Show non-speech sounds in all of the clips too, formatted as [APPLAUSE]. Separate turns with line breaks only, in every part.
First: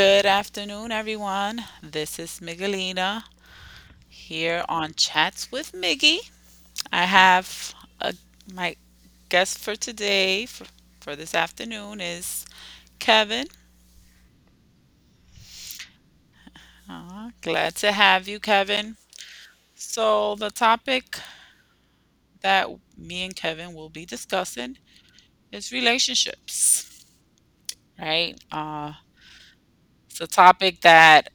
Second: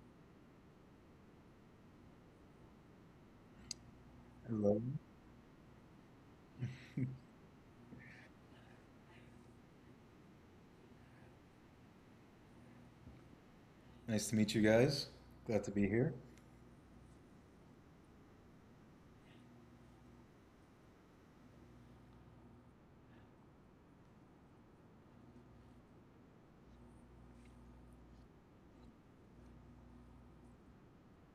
Good afternoon, everyone. This is Miguelina here
Hello.
on Chats with Miggy. I have a, my guest for today, for this afternoon, is Kevin.
Nice to meet you guys. Glad to be here.
Aw, glad to have you, Kevin. So, the topic that me and Kevin will be discussing is relationships, right? It's a topic that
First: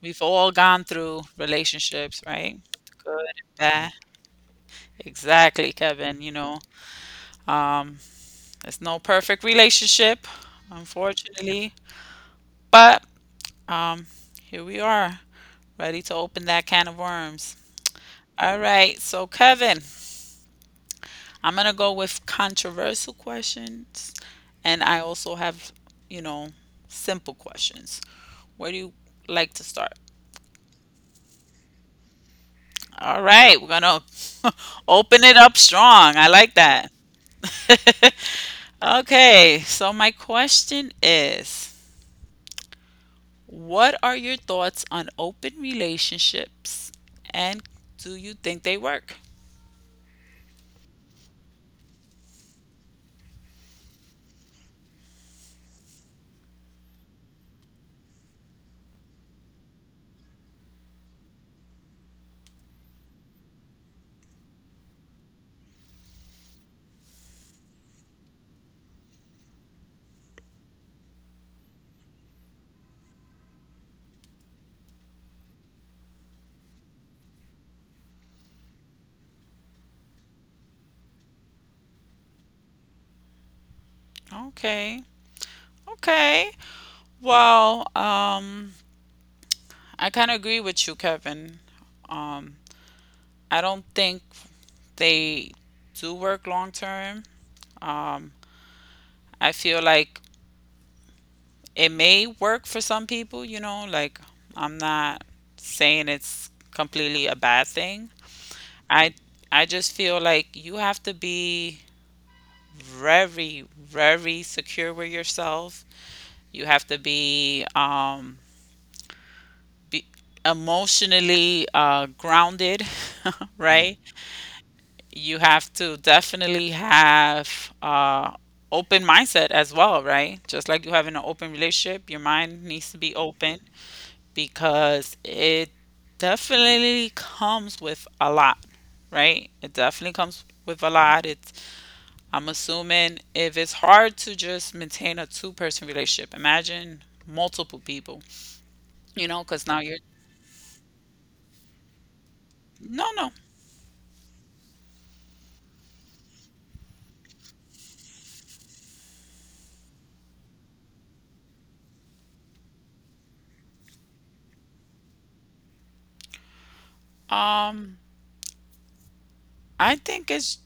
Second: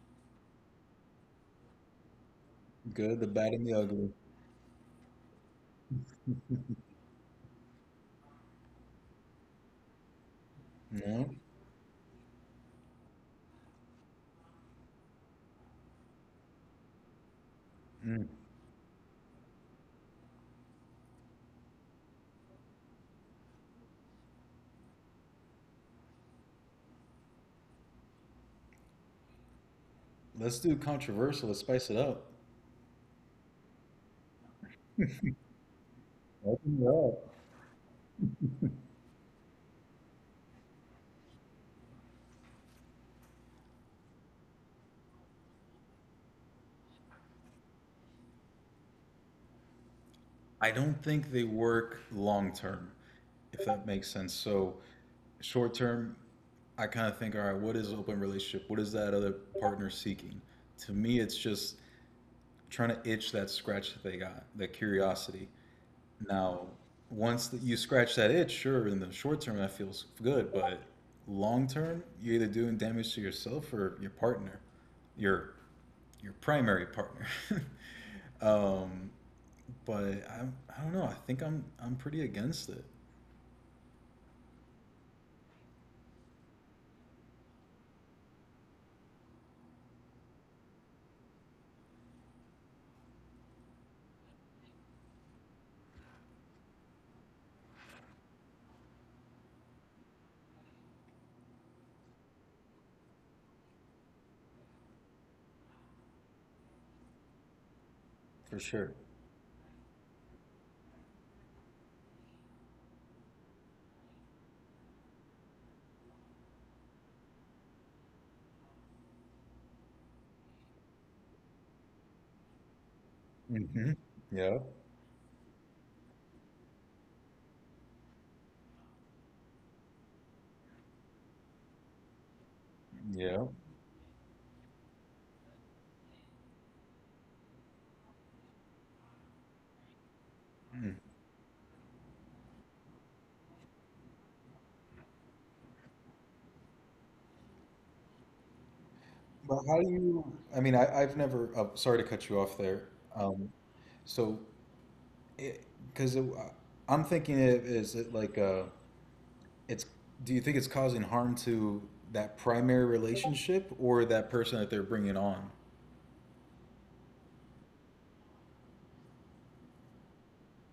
we've all gone through relationships, right?
Good, the
Good,
bad, and the
bad.
ugly.
Exactly, Kevin. You know, Um, it's no perfect relationship,
No?
unfortunately, but um, here we are, ready to open that can of worms.
Mm.
All right, so Kevin, I'm gonna go with controversial questions, and I also have, you know, simple questions. Where do you like to start?
Let's do controversial. Let's spice it up.
All right, we're gonna [LAUGHS] open it up strong. I like
Open it
that.
up.
[LAUGHS] Okay, so my question is, what are your thoughts on open relationships, and do you think they work?
I don't think they work long term, if that makes sense. So, short term, I kind of think, all right, what is open relationship? What is that other partner seeking? To me, it's just trying to itch that scratch that they got, that curiosity. Now, once that you scratch that itch, sure, in the short term that feels good, but long term, you're either doing damage to yourself or your partner, your your primary partner. [LAUGHS] um, but I, I don't know. I think I'm pretty against it
Okay. Okay. Well, I kind of agree with you, Kevin. Um I don't think they do work long term. Um I feel like it may work for some people, you know, like I'm not saying it's completely a bad thing.
for sure.
I I just feel like you have to be very, very secure with yourself. You have to be emotionally grounded, [LAUGHS]
Hmm.
right?
Yeah.
You have to definitely have open mindset as well, right? Just like you have in an open relationship, your mind needs to be
Yeah.
open because it definitely comes with a lot, right? It definitely comes with
Mm.
a lot. It. I'm assuming if it's hard to just maintain a two-person relationship, imagine multiple people, you know,
But
because
how
now
do
you're,
you? I mean, I, I've never. Sorry to cut you off there.
no, no.
Um, so, because it, 'cause it- I'm thinking it is it like a it's do you think it's causing harm to that primary relationship or that person that they're bringing on?
Um, I think it's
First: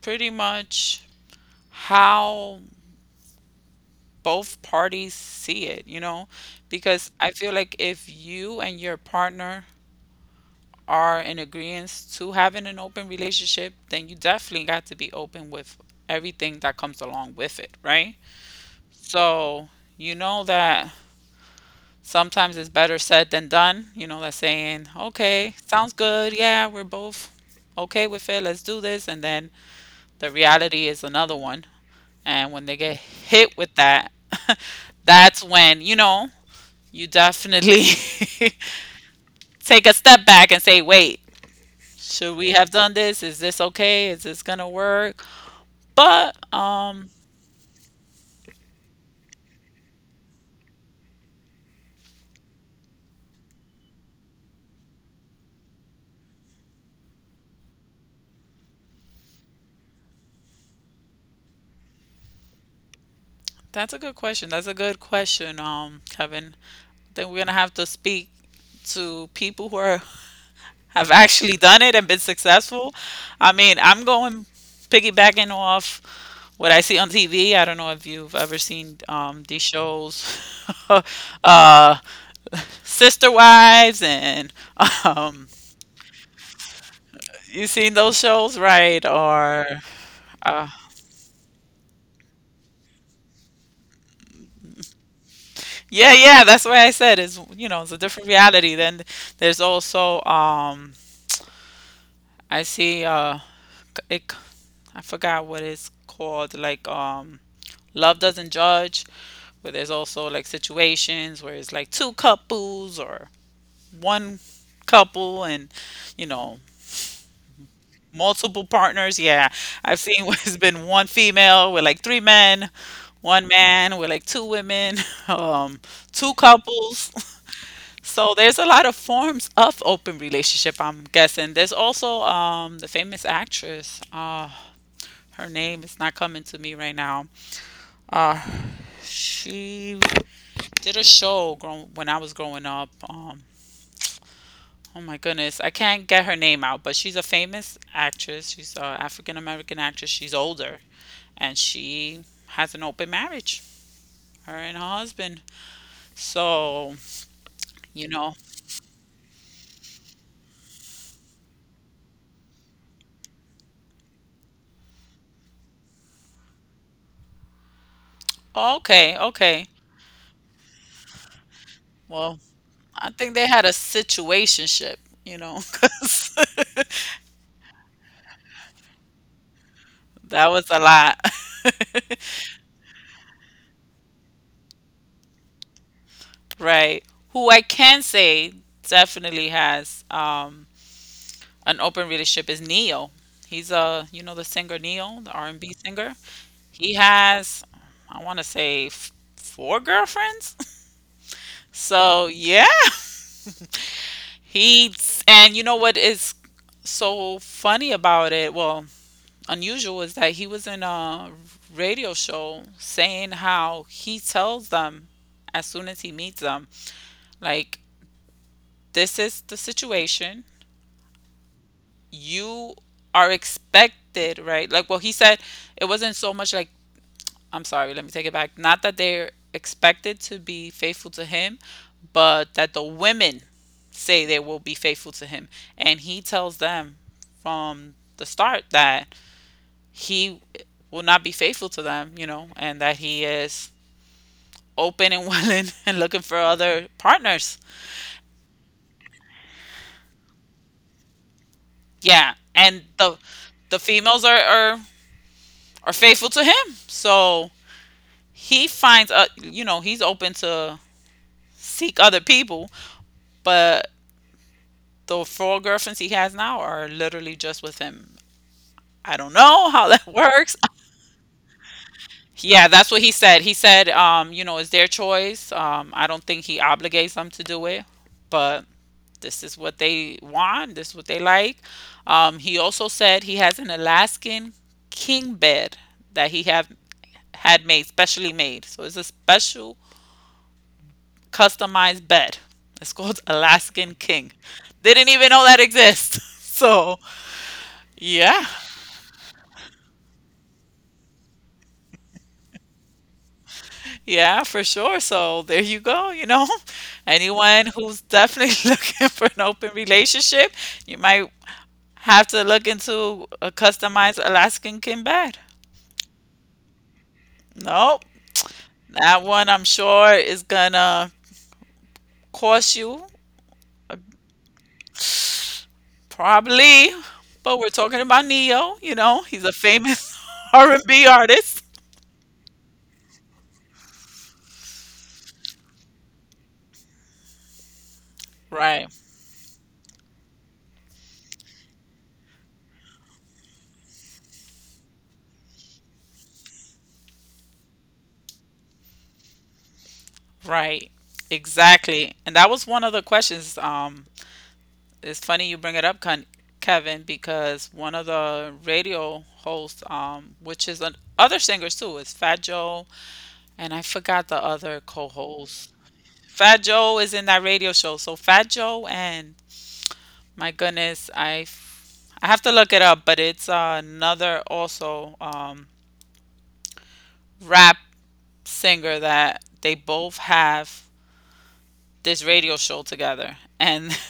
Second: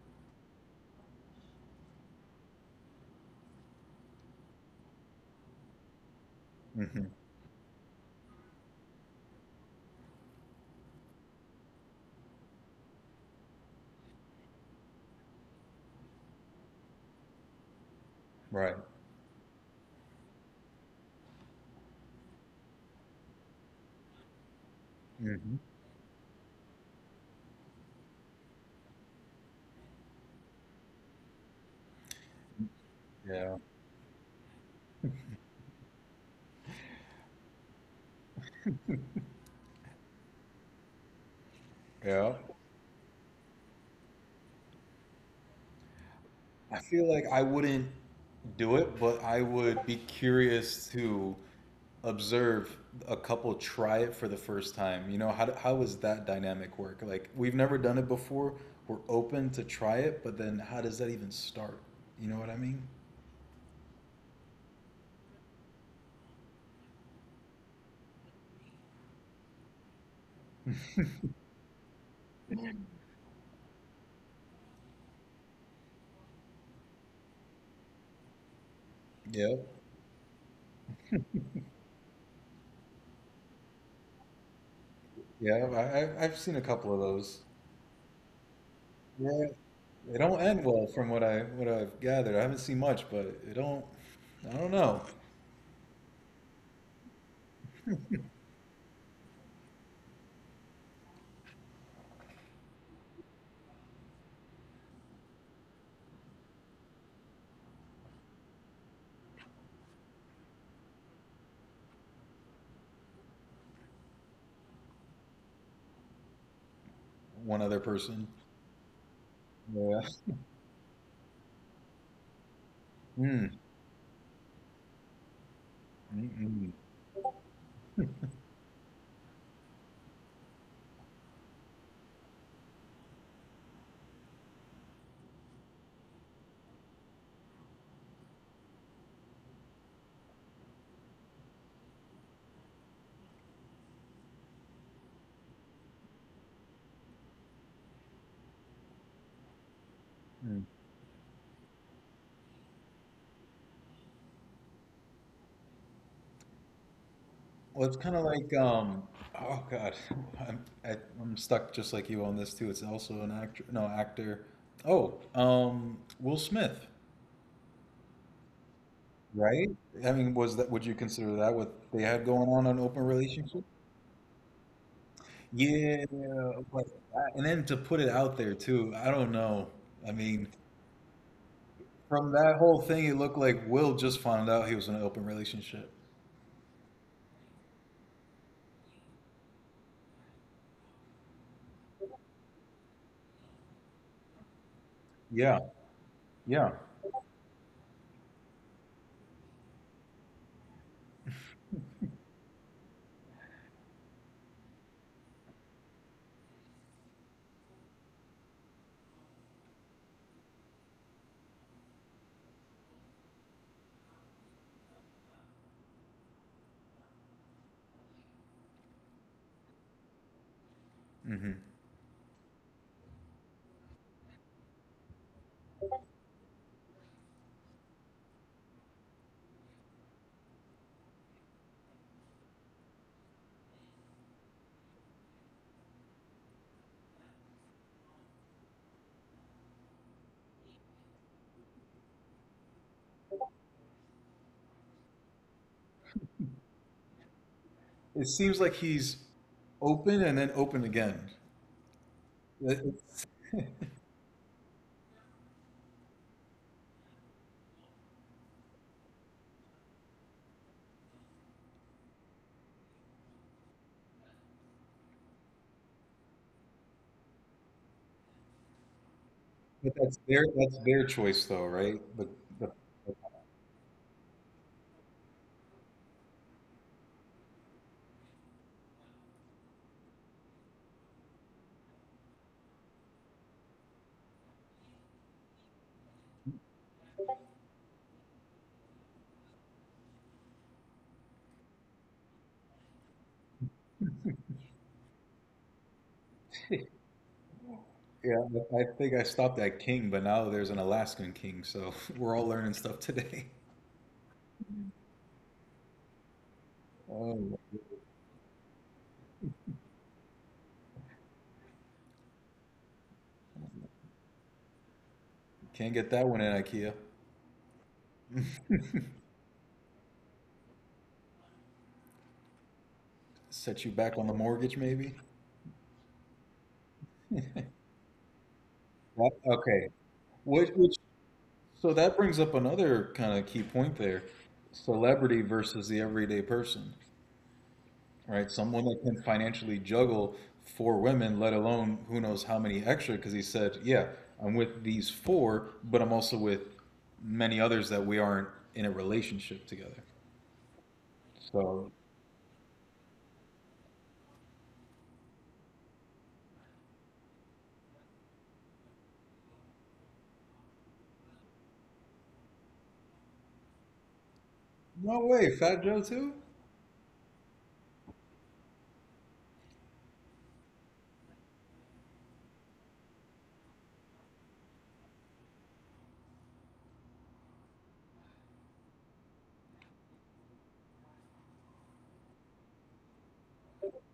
pretty much how both parties see it, you know,
Hmm.
because I feel like if you and your partner are in agreement to having an open relationship, then you definitely got to be open with everything that comes along with it, right?
Right.
So you know that sometimes it's better said than done. You know, that saying,
Hmm.
okay, sounds good. Yeah, we're both okay with it. Let's do this. And then the reality is another one. And when they get
Yeah.
hit with that, [LAUGHS] that's when, you know, you definitely [LAUGHS] take a step back and say, wait,
Yeah.
should we have done this? Is this okay? Is this gonna work? But
I feel like I wouldn't do it, but I would be curious to observe a couple try it for the first time. You know, how does that dynamic work? Like, we've never done it before. We're open to try it, but then how does that even start? You know what I mean?
that's a good question. That's a good question, Kevin. I think we're gonna have to speak to people who are have actually done it and been successful. I mean, I'm going piggybacking off what I see on TV. I don't know if you've ever seen
Yeah.
these shows, [LAUGHS] uh, Sister Wives, and um,
Yeah. I- I've seen a couple of those.
you seen those shows, right?
Yeah.
Or
They don't end
uh,
well, from what I've gathered. I haven't seen much, but it don't. I don't know.
yeah, yeah, that's why I said is you know it's a different reality. Then there's also I see c- it, c- I forgot what it's called, like Love Doesn't Judge. But there's also like situations where it's like two couples or one couple and, you know,
One other person.
multiple partners. Yeah,
Yeah.
I've seen [LAUGHS]
[LAUGHS]
where it's been one female with like three men, one
Mm,
man with like two women, [LAUGHS] um,
mm,
two
mm,
couples. [LAUGHS] So there's a lot of forms of open relationship, I'm guessing. There's also the famous actress. Her name is not coming to me right now. Uh, she did a when I was growing up. Oh my goodness. I can't get her name out, but she's a famous actress. She's an African American actress. She's
mm.
older and she has an open marriage, her and her husband. So,
Well, it's
you
kind of
know,
like um. Oh God, [LAUGHS] I'm I, I'm stuck just like you on this too. It's also an actor. No, actor. Oh, Will Smith.
okay, okay.
Right? I mean, was that? Would you consider that what they had
Well,
going on an open
I think they
relationship?
had a situationship, you know, [LAUGHS]
Yeah,
'cause
but and then to put it out there too. I don't know. I
[LAUGHS]
mean.
that was a lot. [LAUGHS]
From that whole thing, it looked like Will just found out he was in an open relationship.
Right. Who I can say definitely has an open relationship is Neo. He's a, you know, the singer Neo, the
Yeah,
R&B singer.
yeah.
He has, I want to say, four girlfriends. [LAUGHS] So yeah, he and you know what is so funny about it? Well, unusual is that he was in a radio show saying how he tells them as soon as he meets them, like, this is the situation.
Hmm.
You are expected, right? Like, well, he said it wasn't so much like I'm sorry, let me take it back. Not that they're expected to be faithful to him, but that the women say they will be faithful to him. And he tells them from the start that he will not be faithful to them, you know, and that he is open and [LAUGHS] willing and looking for other partners.
It seems like he's open and then open again.
Yeah. And
That-
the females are faithful to him. So he finds you know, he's open to seek other people, but the four girlfriends he has now are literally just with him. I don't know how
But
that [LAUGHS]
that's
works.
their choice, though, right? But
Yeah,
the,
that's what he said. He said, you know, it's their choice. I don't think he obligates them to do it, but this is what they want. This is what they like. He also said he has an Alaskan king bed that he have had made, specially made. So it's a special customized bed. It's called [LAUGHS] Alaskan King. Didn't even know that exists. [LAUGHS] So
[LAUGHS] yeah,
yeah.
but I think I stopped at king, but now there's an Alaskan king, so [LAUGHS] we're all learning stuff today. [LAUGHS]
Yeah, for sure. So there you go, you know. [LAUGHS]
Oh, my
Anyone who's
God.
definitely [LAUGHS] looking for an open relationship, you might have to look into a customized Alaskan king bed.
Can't get that one in IKEA.
Nope.
[LAUGHS]
That one I'm sure is gonna cost you
Set you back on the mortgage, maybe.
probably, but we're talking about Neo, you know,
Well,
he's a
okay.
famous [LAUGHS]
Which
R&B artist.
So that brings up another kind of key point there, celebrity versus the everyday person, right? Someone
Right.
that can financially juggle four women, let alone who knows how many extra, because he said, yeah, I'm with these four, but I'm also with many others that we aren't in a relationship together.
Right.
So,
Exactly. And that was one of the questions it's funny you bring it up, Kevin, because one of the radio hosts, which is other singers too, is Fat Joe, and I forgot the other
no way,
co-host.
Fat Joe too?
Fat Joe is in that radio show, so Fat Joe and my goodness, I have to look it up, but it's another also rap singer that they both have this radio show together, and [LAUGHS]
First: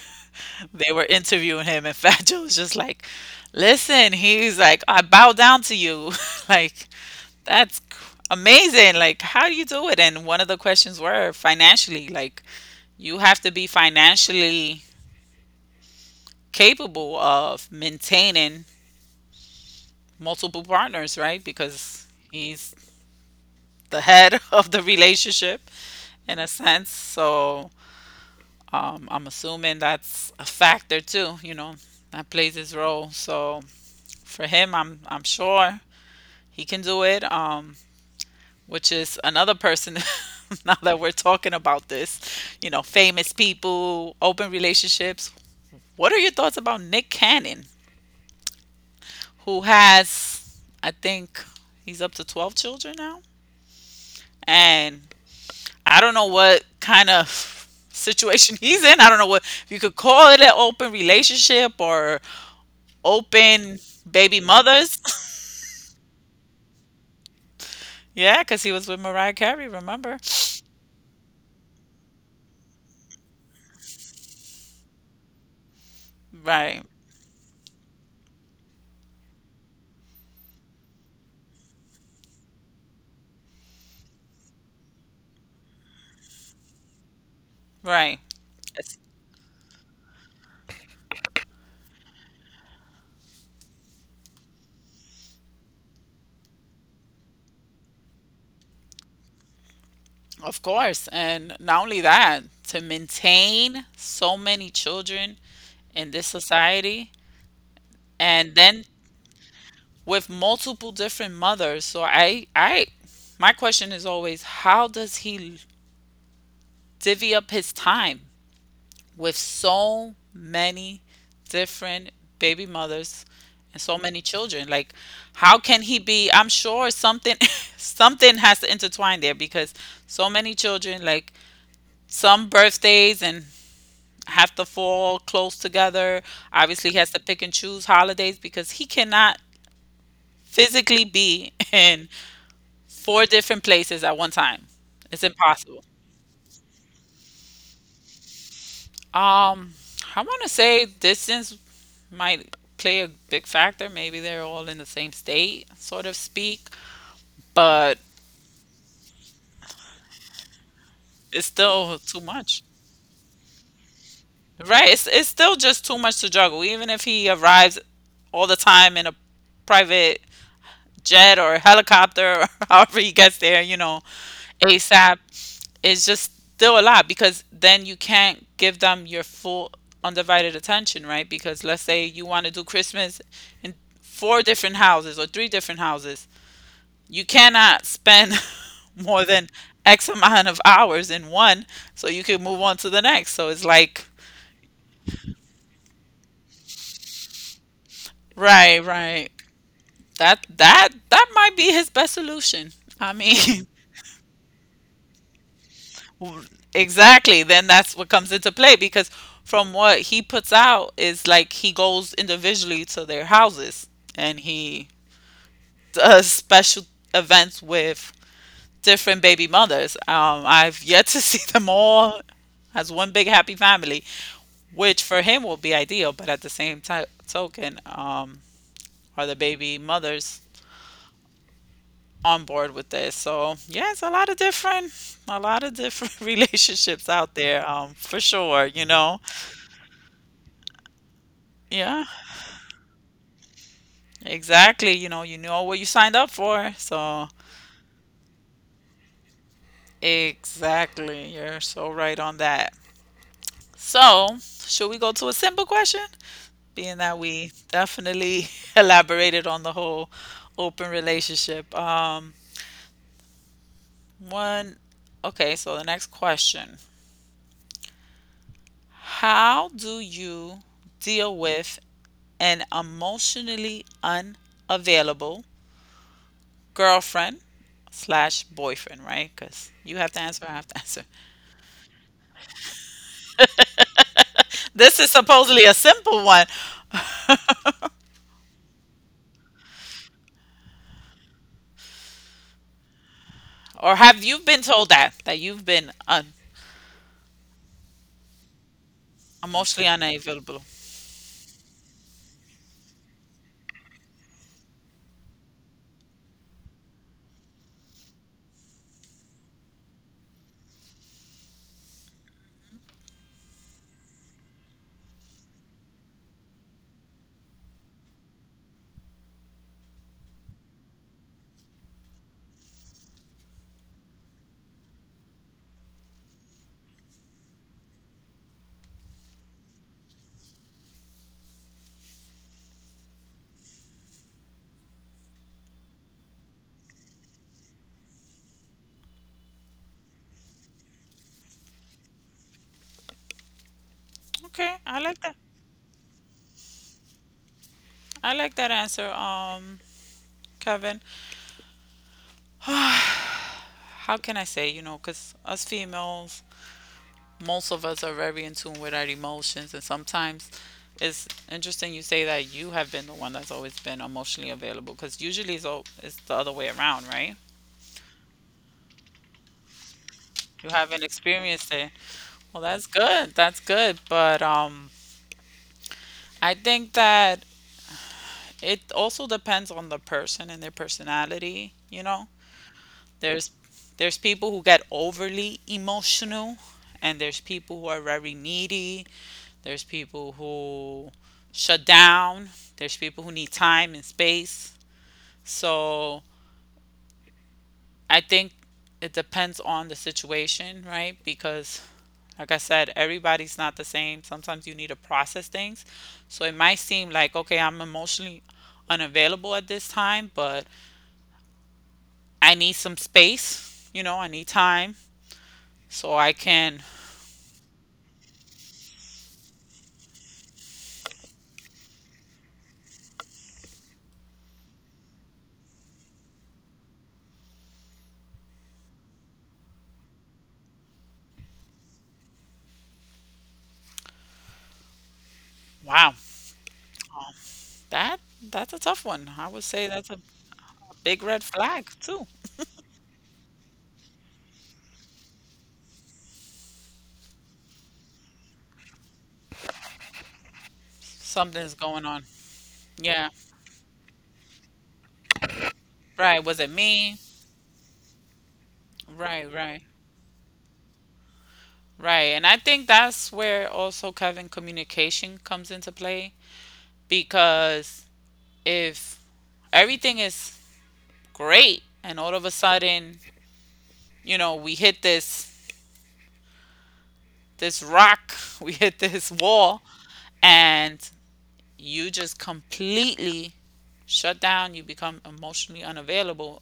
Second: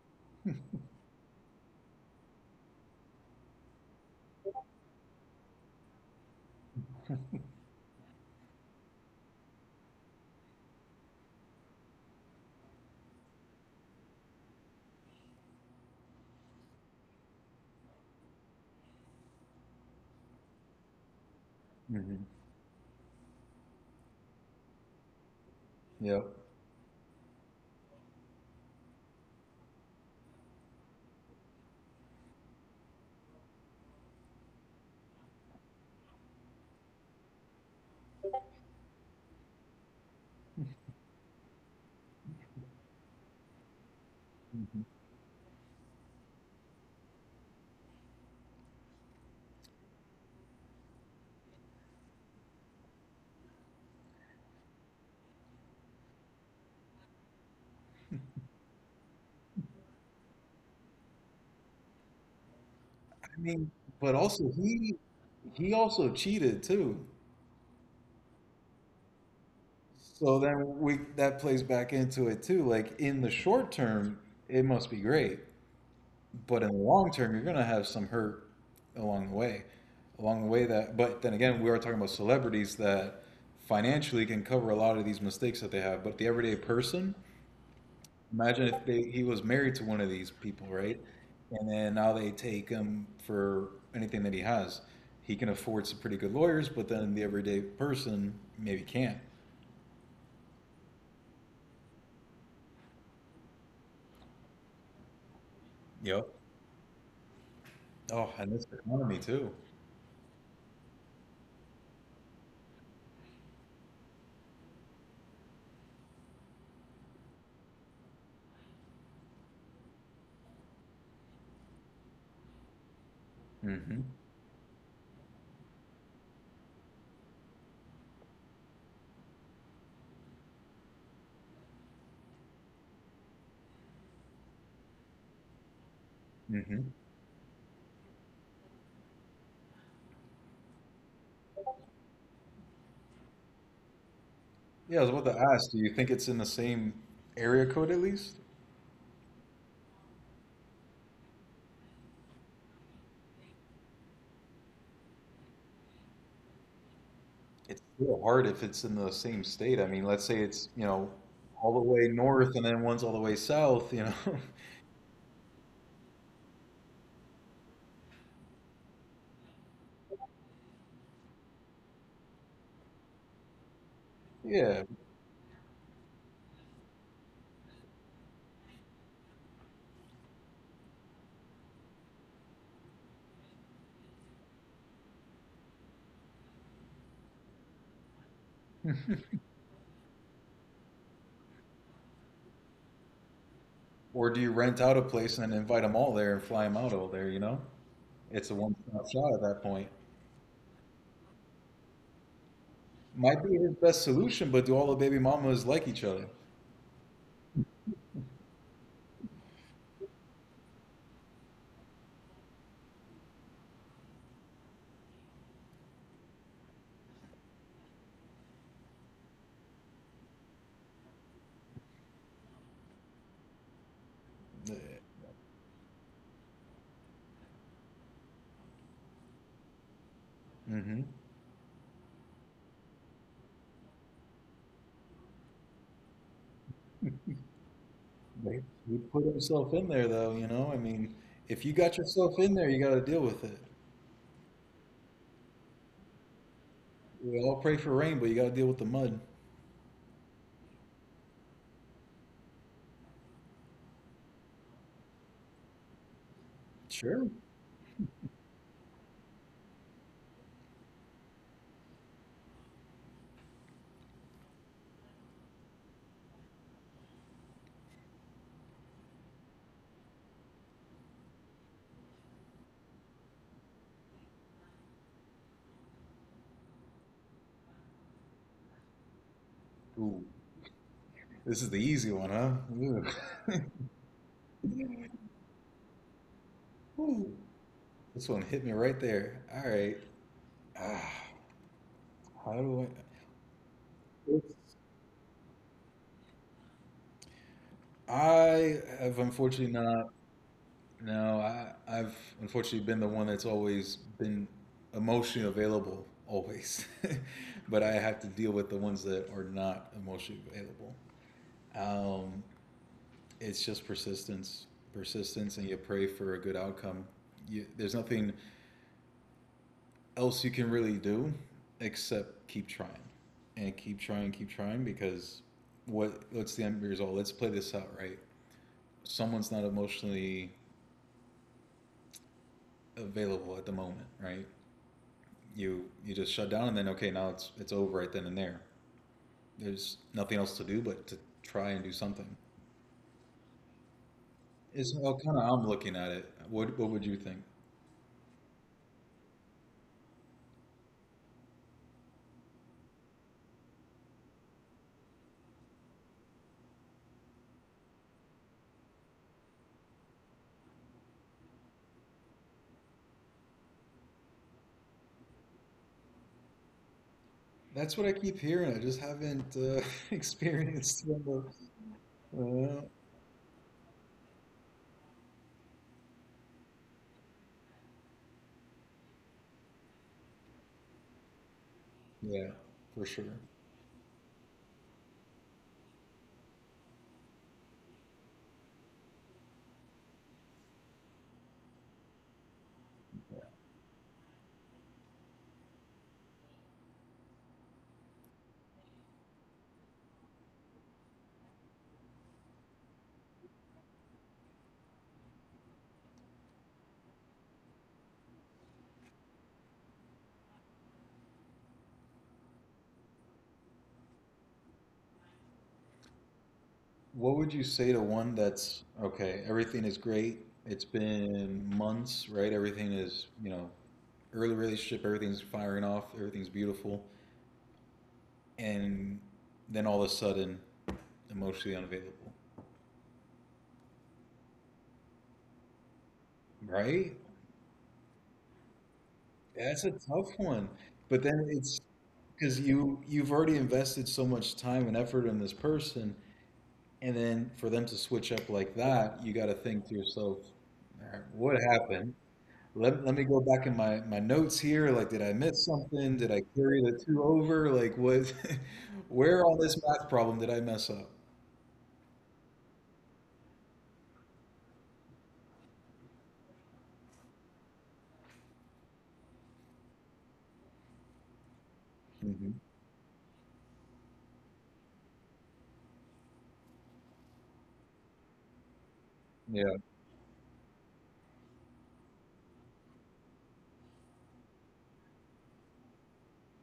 they were interviewing him, and [LAUGHS] Fat Joe was just like, "Listen," he's like, "I bow down to you." [LAUGHS] Like, that's amazing. Like, how do you do it? And one of the questions were financially. Like, you have to be financially capable of maintaining multiple partners, right? Because
Hmm.
he's the head [LAUGHS] of the relationship
Yep.
in a sense. So, I'm assuming that's a factor too. You know, that plays its role. So for him, I'm sure he can do it, which is another person [LAUGHS] now that we're talking about this, you know, famous people, open
I
relationships. What are your thoughts about Nick Cannon, who has, I think, he's up to 12 children now? And I don't know what kind of [LAUGHS] situation he's in. I don't know what, if you could call it an open relationship or
mean,
open
but
baby
also
mothers.
he also cheated too.
[LAUGHS] Yeah, because he was with Mariah Carey, remember?
So then we that plays back into it too. Like in the short term, it must be great, but in
Right,
the long term, you're gonna have some hurt along the way. Along the way that, but then again, we are talking about celebrities that financially can cover a lot of these mistakes that they have. But the everyday person,
right.
imagine if they, he was married to one of these people, right? And then now they take him for anything that he has. He can afford some pretty good lawyers, but then the everyday person maybe can't.
Of course. And not only that, to maintain so many children in this
Yep.
society
Oh, and
and
this
then
economy too.
with multiple different mothers. So I my question is always how does he divvy up his time with so many different baby mothers and so
Hmm.
many children? Like how can he be I'm sure something [LAUGHS] something has to intertwine there because so many children like some birthdays and have to fall close together. Obviously,
Hmm.
he has to pick and choose holidays because he cannot physically be [LAUGHS] in four different places at one time.
Yeah, I was
It's
about to ask, do
impossible.
you think it's in the same area code at least?
Um, I want to say distance might play a big factor. Maybe they're all in the same state, sort of speak,
It's
but
still hard if it's in the same state. I mean, let's say it's, you know,
it's
all the
still
way
too
north
much.
and then one's all the way south, you know? [LAUGHS]
Right? It's still just too much to juggle. Even if he arrives all the time in a private jet or helicopter [LAUGHS] or however he gets there, you know,
Yeah.
ASAP is just still a lot because then you can't give them your full undivided attention, right? Because let's say you want to do Christmas in four different houses or three different houses. You cannot spend [LAUGHS] more than X amount of hours in one so you can move on to the next. So it's like,
Or do you rent out a place and invite them all there and fly them out all there, you know? It's a
right,
one-stop
right.
shop at that point.
That might be his best solution. I
Might be
mean,
his
[LAUGHS]
best solution, but do all the baby mamas like each other?
exactly. Then that's what comes into play because from what he puts out is like he goes individually to their houses and he does special events with different baby mothers. I've yet to [LAUGHS] see them all as one big happy family, which for him will be ideal. But at the same ti token, are the baby mothers
Hmm.
on board with this? So yeah, it's a lot of different, a lot of different [LAUGHS] relationships out there, for sure. You
He
know.
put himself in there, though, you know? I mean, if you got
Yeah,
yourself in there, you got to deal with it.
exactly. You know what you signed up for. So,
We all pray for rain, but you got to deal with the mud.
exactly. You're so right on that. So, should we go to a simple question? Being that
Sure.
we definitely [LAUGHS] elaborated on the whole open relationship. One, okay, so the next question. How do you deal with an emotionally unavailable girlfriend slash boyfriend, right? Because you have to
Ooh,
answer, I have to [LAUGHS] answer.
this is the easy one, huh?
This is
Ooh.
supposedly a simple one.
[LAUGHS] Ooh, this one hit me right there. All right. Ah, how do I?
Or have you been
It's-
told that you've been un-
I have unfortunately
emotionally
not.
unavailable?
No, I've unfortunately been the one that's always been emotionally available, always. [LAUGHS] But I have to deal with the ones that are not emotionally available. Um, it's just persistence, and you pray for a good outcome. There's nothing else you can really do except keep trying and keep trying because what's the end result? Let's play this out, right? Someone's not emotionally available at the moment, right? You just shut down and then okay, now it's over right then and there. There's nothing else to do but to try and do something.
Okay,
Is
I
how
like
kind
that.
of I'm looking at it. What would you think?
I like that answer, Kevin. How can I say, you know, because us females, most of us are very in tune with our emotions, and sometimes it's interesting you say that you have been the one that's always been emotionally available, because usually it's the other way around, right?
That's what I keep hearing. I just haven't [LAUGHS]
You haven't
experienced them.
experienced it. Well,
Uh,
that's good. That's good. But I think that it also depends on the person and their personality, you know.
yeah, for sure.
There's there's people who get overly emotional, and there's people who are very needy. There's people who shut down. There's people who need time and space. So, I think it depends on the situation, right? Because like I said, everybody's not the same. Sometimes you need to process things. So it might seem like, okay, I'm emotionally unavailable at this time, but I need some space, you know, I need time so I can
What would you say to one that's okay? Everything is great. It's been months, right? Everything is, you know, early relationship. Everything's firing off. Everything's beautiful, and then all of a sudden, emotionally unavailable,
wow.
right?
um, That that's a tough one. I would
That's
say
a
that's a
tough one. But
big red
then it's
flag too.
because you you've already invested so much time and effort in this person. And then for them to switch up like that, you got to think to yourself, all right, what
Something's going
happened?
on.
Let me
Yeah.
go back in my notes here. Like, did I miss something? Did I
Right. Was it
carry the
me?
two over? Like, what, [LAUGHS] where
Right,
on this
right.
math problem did I mess up?
Right. And I think that's where also Kevin communication comes into play because if everything is great and all of
Hmm.
a sudden, you know, we hit this rock, [LAUGHS] we hit this
Yeah.
wall, and you just completely shut down, you become emotionally unavailable,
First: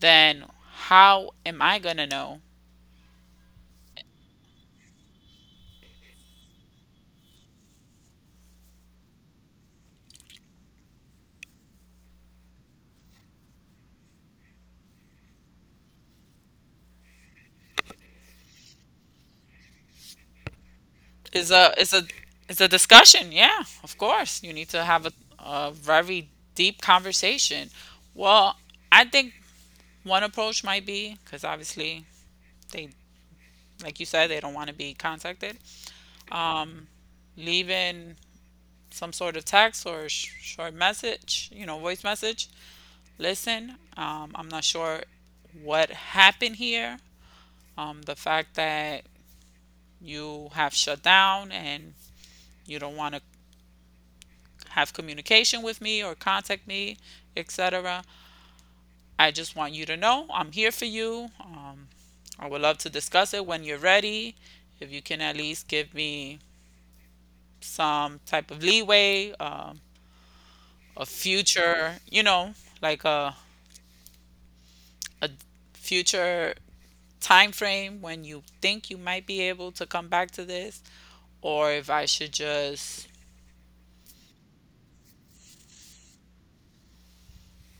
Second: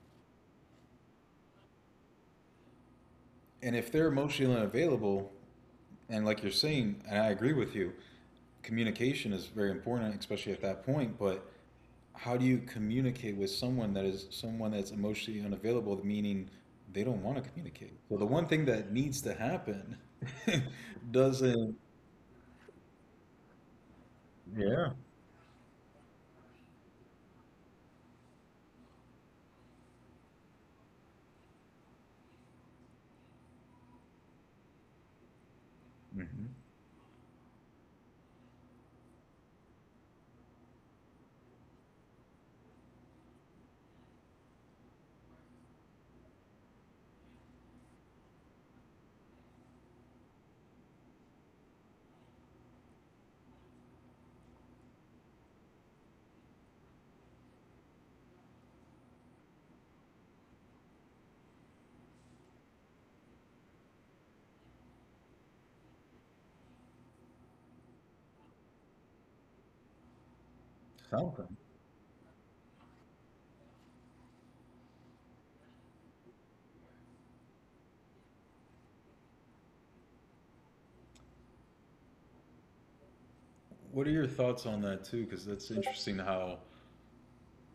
then how am I gonna know?
And if they're emotionally unavailable, and like you're saying, and I agree with you, communication is very important, especially at that point, but how do you communicate with someone that is someone that's emotionally unavailable meaning they don't want to communicate so the one thing that needs to happen [LAUGHS]
Is a
doesn't.
is a is a discussion. Yeah, of course, you need to
Yeah.
have a very deep conversation. Well, I think one approach might be because obviously they, like you said, they don't want to be contacted.
Hmm.
Leaving some sort of text or sh- short message, you know, voice message. Listen, I'm not sure what happened here. The fact that you have shut down and you don't want to have communication with me or contact me, etc. I just want you to know I'm here for you. I would love to discuss it when you're ready. If you can at least give me some type of leeway, a
Something.
future, you know, like a future time frame when you think you might be able to come back to this, or if I should just
What are your thoughts on that too, because that's interesting how,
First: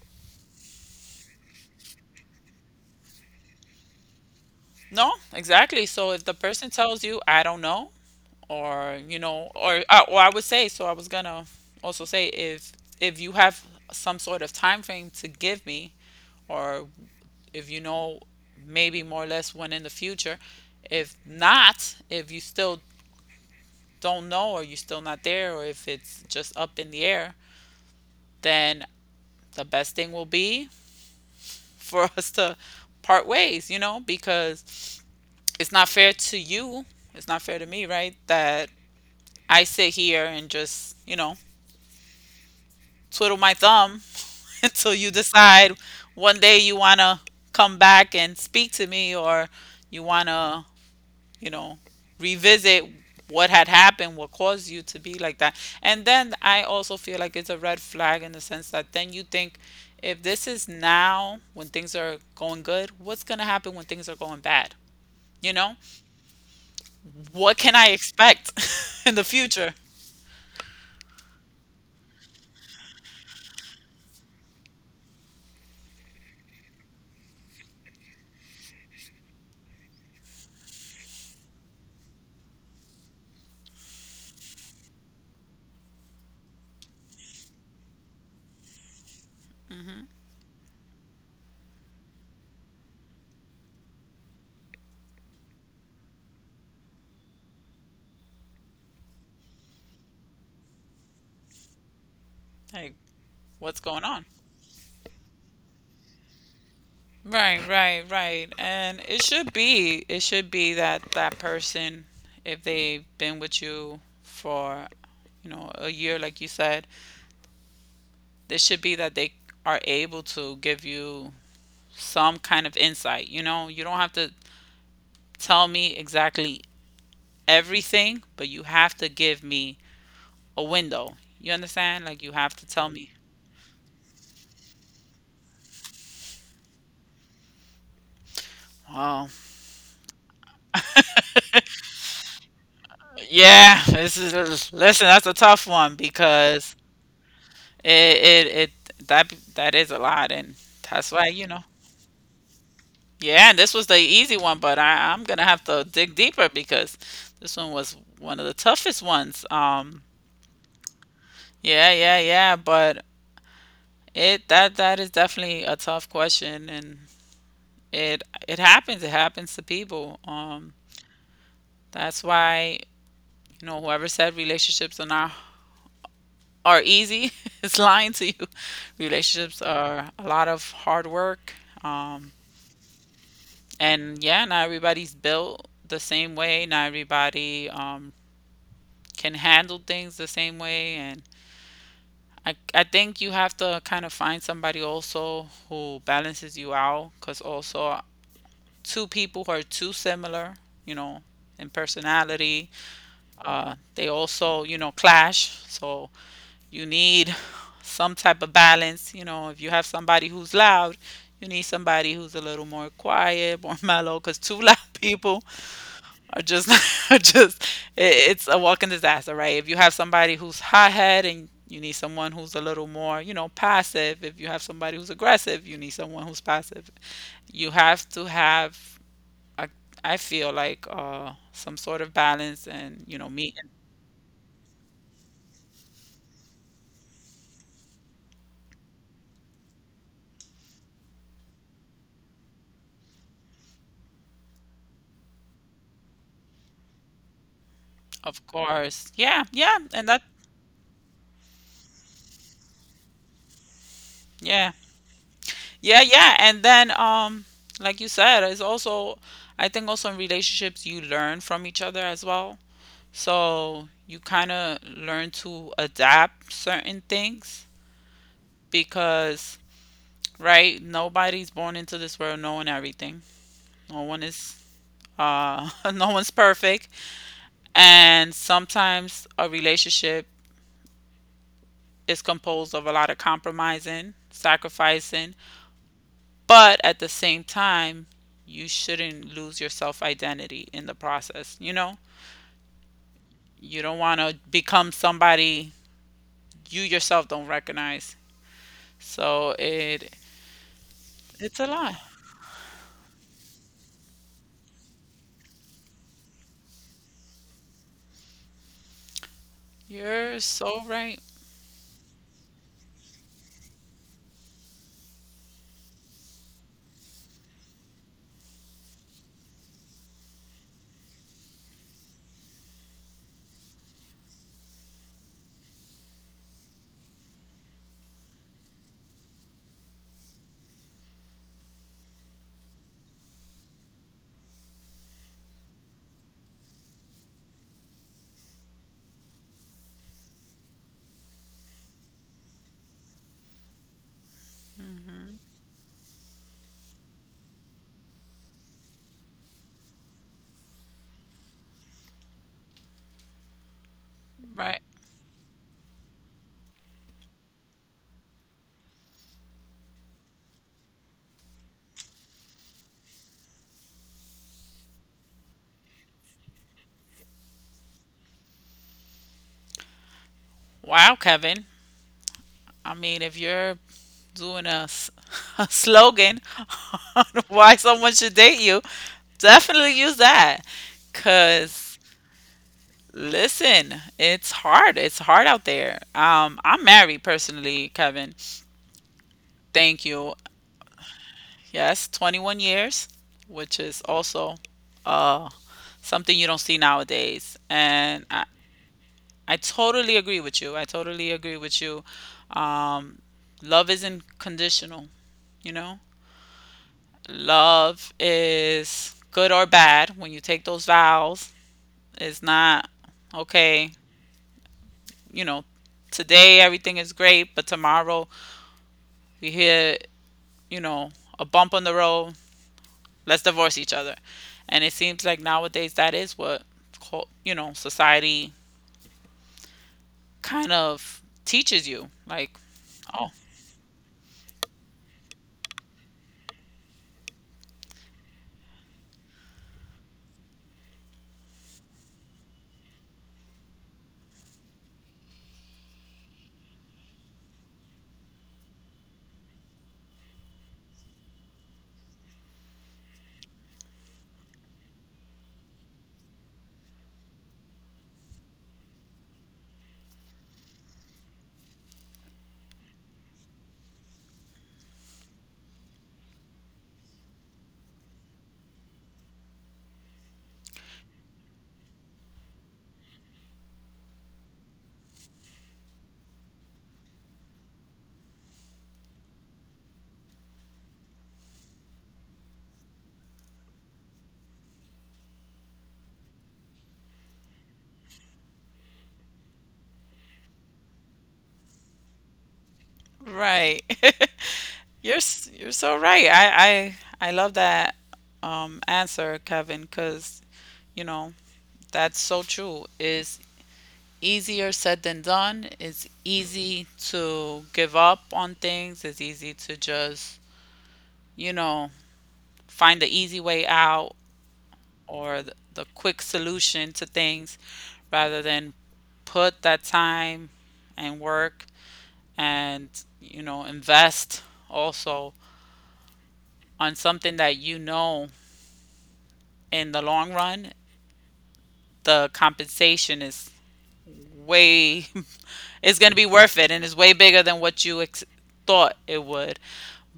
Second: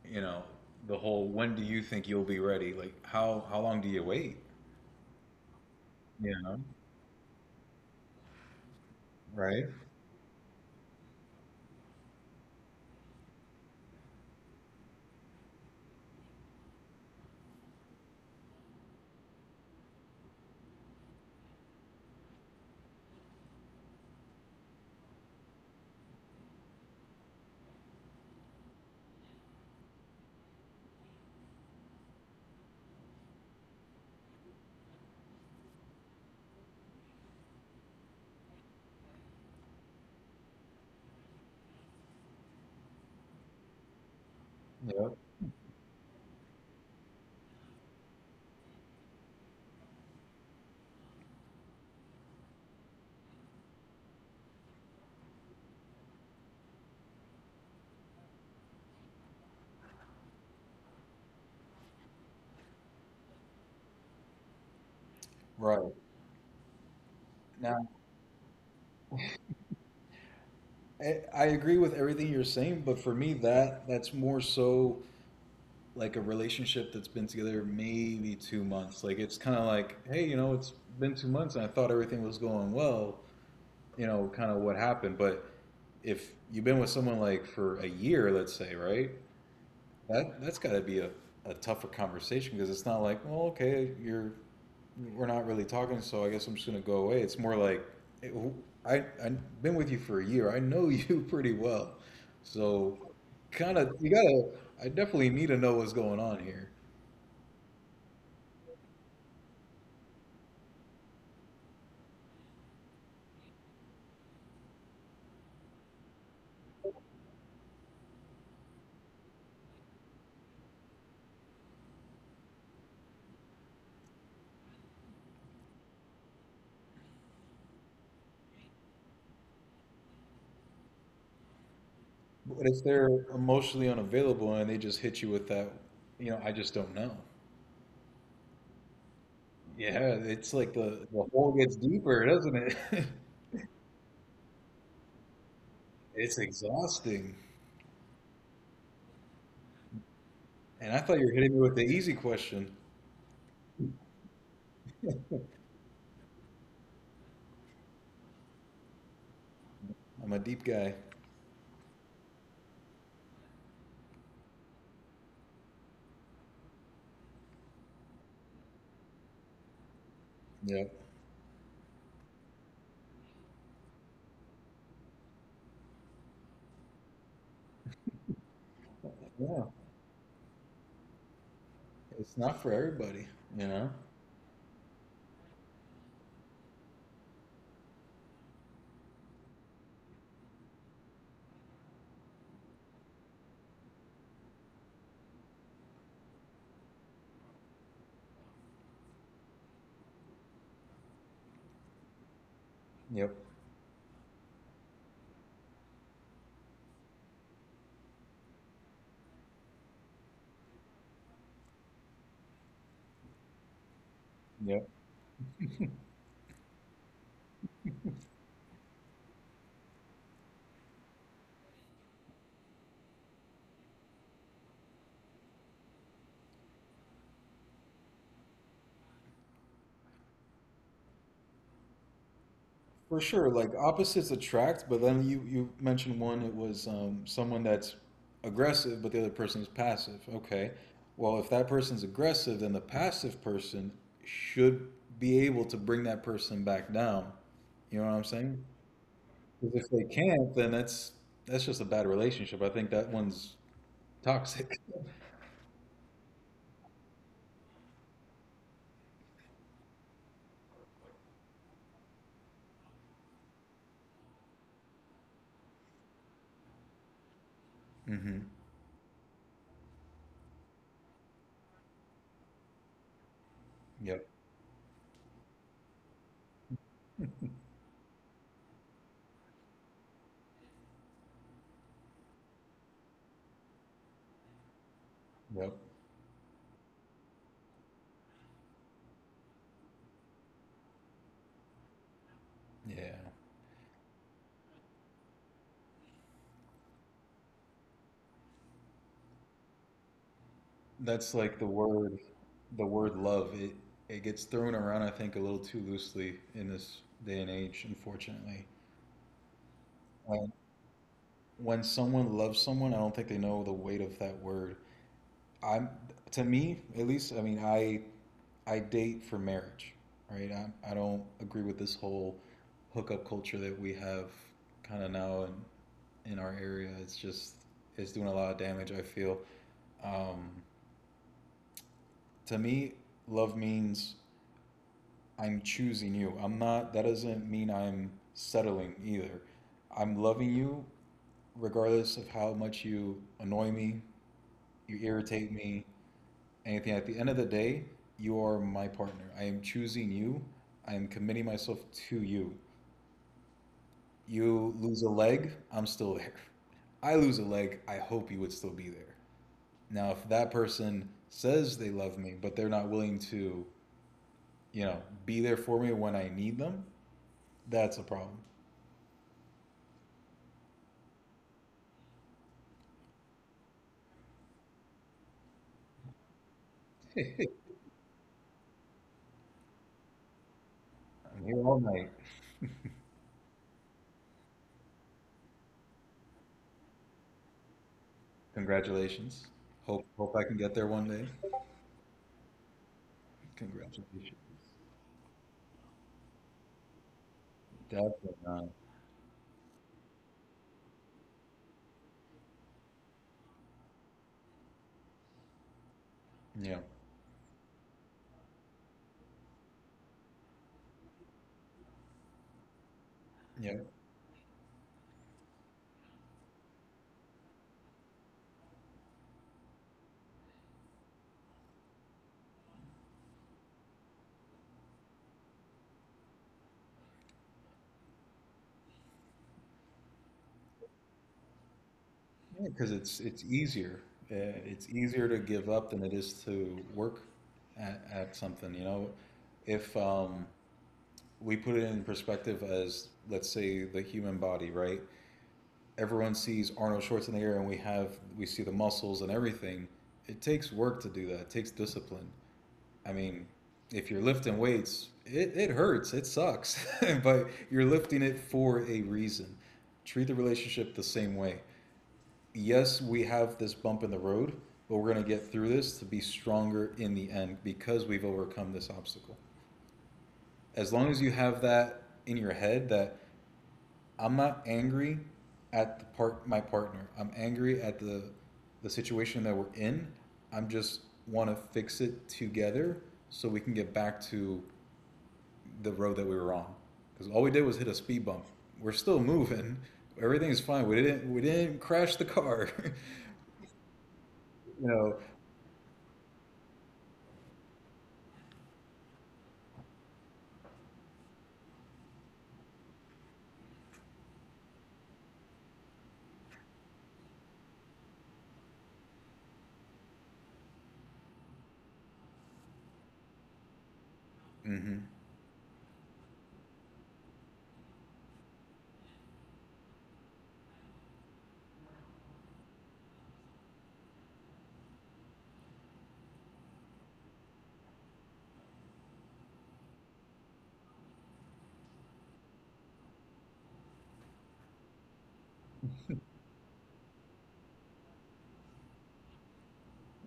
you know, the whole when do you think you'll be ready, like how long do you wait,
no, exactly. So if
you
the
know?
person tells you, I don't know, or you know,
Right.
or I would say, so I was gonna also say if you have some sort of time frame to give me, or if you know maybe more or less when in the future, if not, if you still don't know or you're still not there, or if it's just up in the air, then the best thing will be for [LAUGHS] us to part ways, you know, because it's not fair to you, it's not fair to me, right? That I sit here and just, you know, twiddle my thumb [LAUGHS] until
Yep.
you decide one day you want to come back and speak to me, or you want to, you know, revisit what had happened, what caused you to be like that. And then I also feel like it's a red flag in the sense that then you think if this is now when things are going good, what's going to happen when things are going bad? You know,
Right.
what
Now
can I expect [LAUGHS] in the future?
I agree with everything you're saying but for me that that's more so like a relationship that's been together maybe 2 months. Like it's kind of like, hey, you know, it's been 2 months and I thought everything was going well. You know, kind of what happened. But if you've been with someone like for a year, let's say, right? That that's got to be a tougher conversation because it's not like, well, okay, you're we're not really talking, so I guess I'm just gonna go away. It's more like, eh, I've been with you for a year. I know you [LAUGHS] pretty well, so
Like,
kind
what's
of
going
you
on?
gotta. I definitely need to know what's going on here.
Right, right, right. And it should be that that person, if they've been with you for, you know, a year like you said, it should be that they are able to give you some kind of insight, you know? You don't have to tell me exactly everything, but you have to give me a window. You understand? Like you have
But
to
if
tell me.
they're emotionally unavailable and they just hit you with that, you know, I just don't know.
Oh,
Yeah, it's like the hole gets deeper, doesn't it? [LAUGHS]
yeah, this is listen, that's a tough one
It's
because
exhausting.
it that that is a lot, and
And I
that's
thought you
why,
were
you
hitting me
know.
with the easy question.
Yeah, and this was the easy one, but I'm gonna have to dig deeper because this one was one of the toughest ones.
I'm a deep guy.
Yeah, yeah, yeah, but it that that is definitely a tough question, and it happens. It happens to people.
Yep.
That's why, you know, whoever said relationships are not are easy [LAUGHS] is lying to you.
Yeah.
Relationships are a lot of hard work. Um,
It's not for everybody, you know?
And yeah, not everybody's built the same way. Not everybody can handle things the same way. And I think you have to kind of find somebody also who balances you out. Because also, two people who are too similar, you know, in personality,
Yep.
they also, you know, clash. So you need some type of balance. You know, if you have somebody who's loud, you need somebody who's a little more quiet, more [LAUGHS] mellow, because two [LAUGHS] loud
Yep.
people or just, [LAUGHS] just it's a walking disaster, right? If you have somebody who's hot head and you need someone who's a little more, you know, passive. If you have somebody who's aggressive, you need someone who's passive. You have to have, I, I feel like, some sort of balance and, you
For
know,
sure,
meeting.
like opposites attract, but then you mentioned one it was someone that's aggressive, but the other person is passive. Okay, well if that person's aggressive, then the passive person should be able to bring that person back down. You know what I'm
Of
saying?
course. Yeah, yeah.
Because if
And
they
that,
can't, then that's just a bad relationship. I think that one's
yeah.
toxic.
Yeah, yeah. And then, like you said, it's also, I think also in relationships, you learn from each other as well. So you kind of learn to adapt certain things
[LAUGHS] Hmm.
because, right, nobody's born into this world knowing everything. No one
Yep.
is, [LAUGHS] no one's perfect. And sometimes a relationship is composed of a lot of compromising, sacrificing,
Yep.
but at the same time, you shouldn't lose your self identity in the process, you know?
Yeah.
You don't want to become somebody you yourself don't recognize. So it
That's like
it's a lot.
the word love. It gets thrown around, I think, a little too loosely in this day and age, unfortunately.
You're
Um,
so right.
when someone loves someone, I don't think they know the weight of that word. I'm To me, at least, I mean, I date for marriage, right? I don't agree with this whole hookup culture that we have kind of now in our area. It's just it's doing a lot of damage, I feel. Um, to me, love means I'm choosing you. I'm not, that doesn't mean I'm settling either. I'm loving you regardless of how much you annoy me, you irritate me, anything. At the end of the day, you are my partner. I am choosing you. I am committing myself to you. You
Right.
lose a leg, I'm still there. I lose a leg, I hope you would still be there. Now, if that person says they love me, but they're not willing to, you know, be there for me when I need them, that's a problem.
Wow, Kevin. I mean, if you're doing a, s- [LAUGHS] a slogan [LAUGHS] on why someone should date you, definitely use that.
I'm here all
Cause
night.
listen, it's hard. It's hard out there. I'm married personally, Kevin.
Congratulations. Hope
Thank
hope
you.
I can get there one day.
Yes, 21 years, which is
Congratulations.
also uh something you don't see nowadays. And
Definitely not.
I totally agree with you. I totally agree with you. Um, love isn't conditional, you know?
Yeah.
Love is good or bad when you take those vows. It's not,
Yeah.
okay, you know, today everything is great, but tomorrow we hit, you know, a bump on the road. Let's divorce each other. And it seems like nowadays that is what, cul- you know, society kind of teaches you. Like,
Because it's
oh,
it's easier. It's easier to give up than it is to work at something. You know, if we put it in perspective as, let's say, the human body, right? Everyone sees Arnold Schwarzenegger, and we see the muscles and everything. It takes work to do that. It takes discipline. I mean, if you're lifting weights, it hurts, it sucks, [LAUGHS] but you're lifting it for a reason. Treat the relationship the same way. Yes, we have this bump in the road, but we're going to get through this to be stronger in the end because we've overcome this obstacle. As long as you have that in your head, that I'm not angry at the part my partner. I'm angry at the situation that we're in. I'm just want to fix it together so we can get back to the road that we were on, because all we did was hit a speed bump. We're still moving. Everything's fine. We didn't crash the car. [LAUGHS]
right.
You
[LAUGHS]
know.
You're so right. I love that answer, Kevin, because you know, that's so true. It's easier said than done. It's easy to give up on things. It's easy to just, you know, find the easy way out
Hmm.
or the quick solution to things rather than put that time and work and you know invest also on something that you know in the long run, the compensation is way [LAUGHS] it's going to be worth it and it's way bigger than what you ex- thought it would.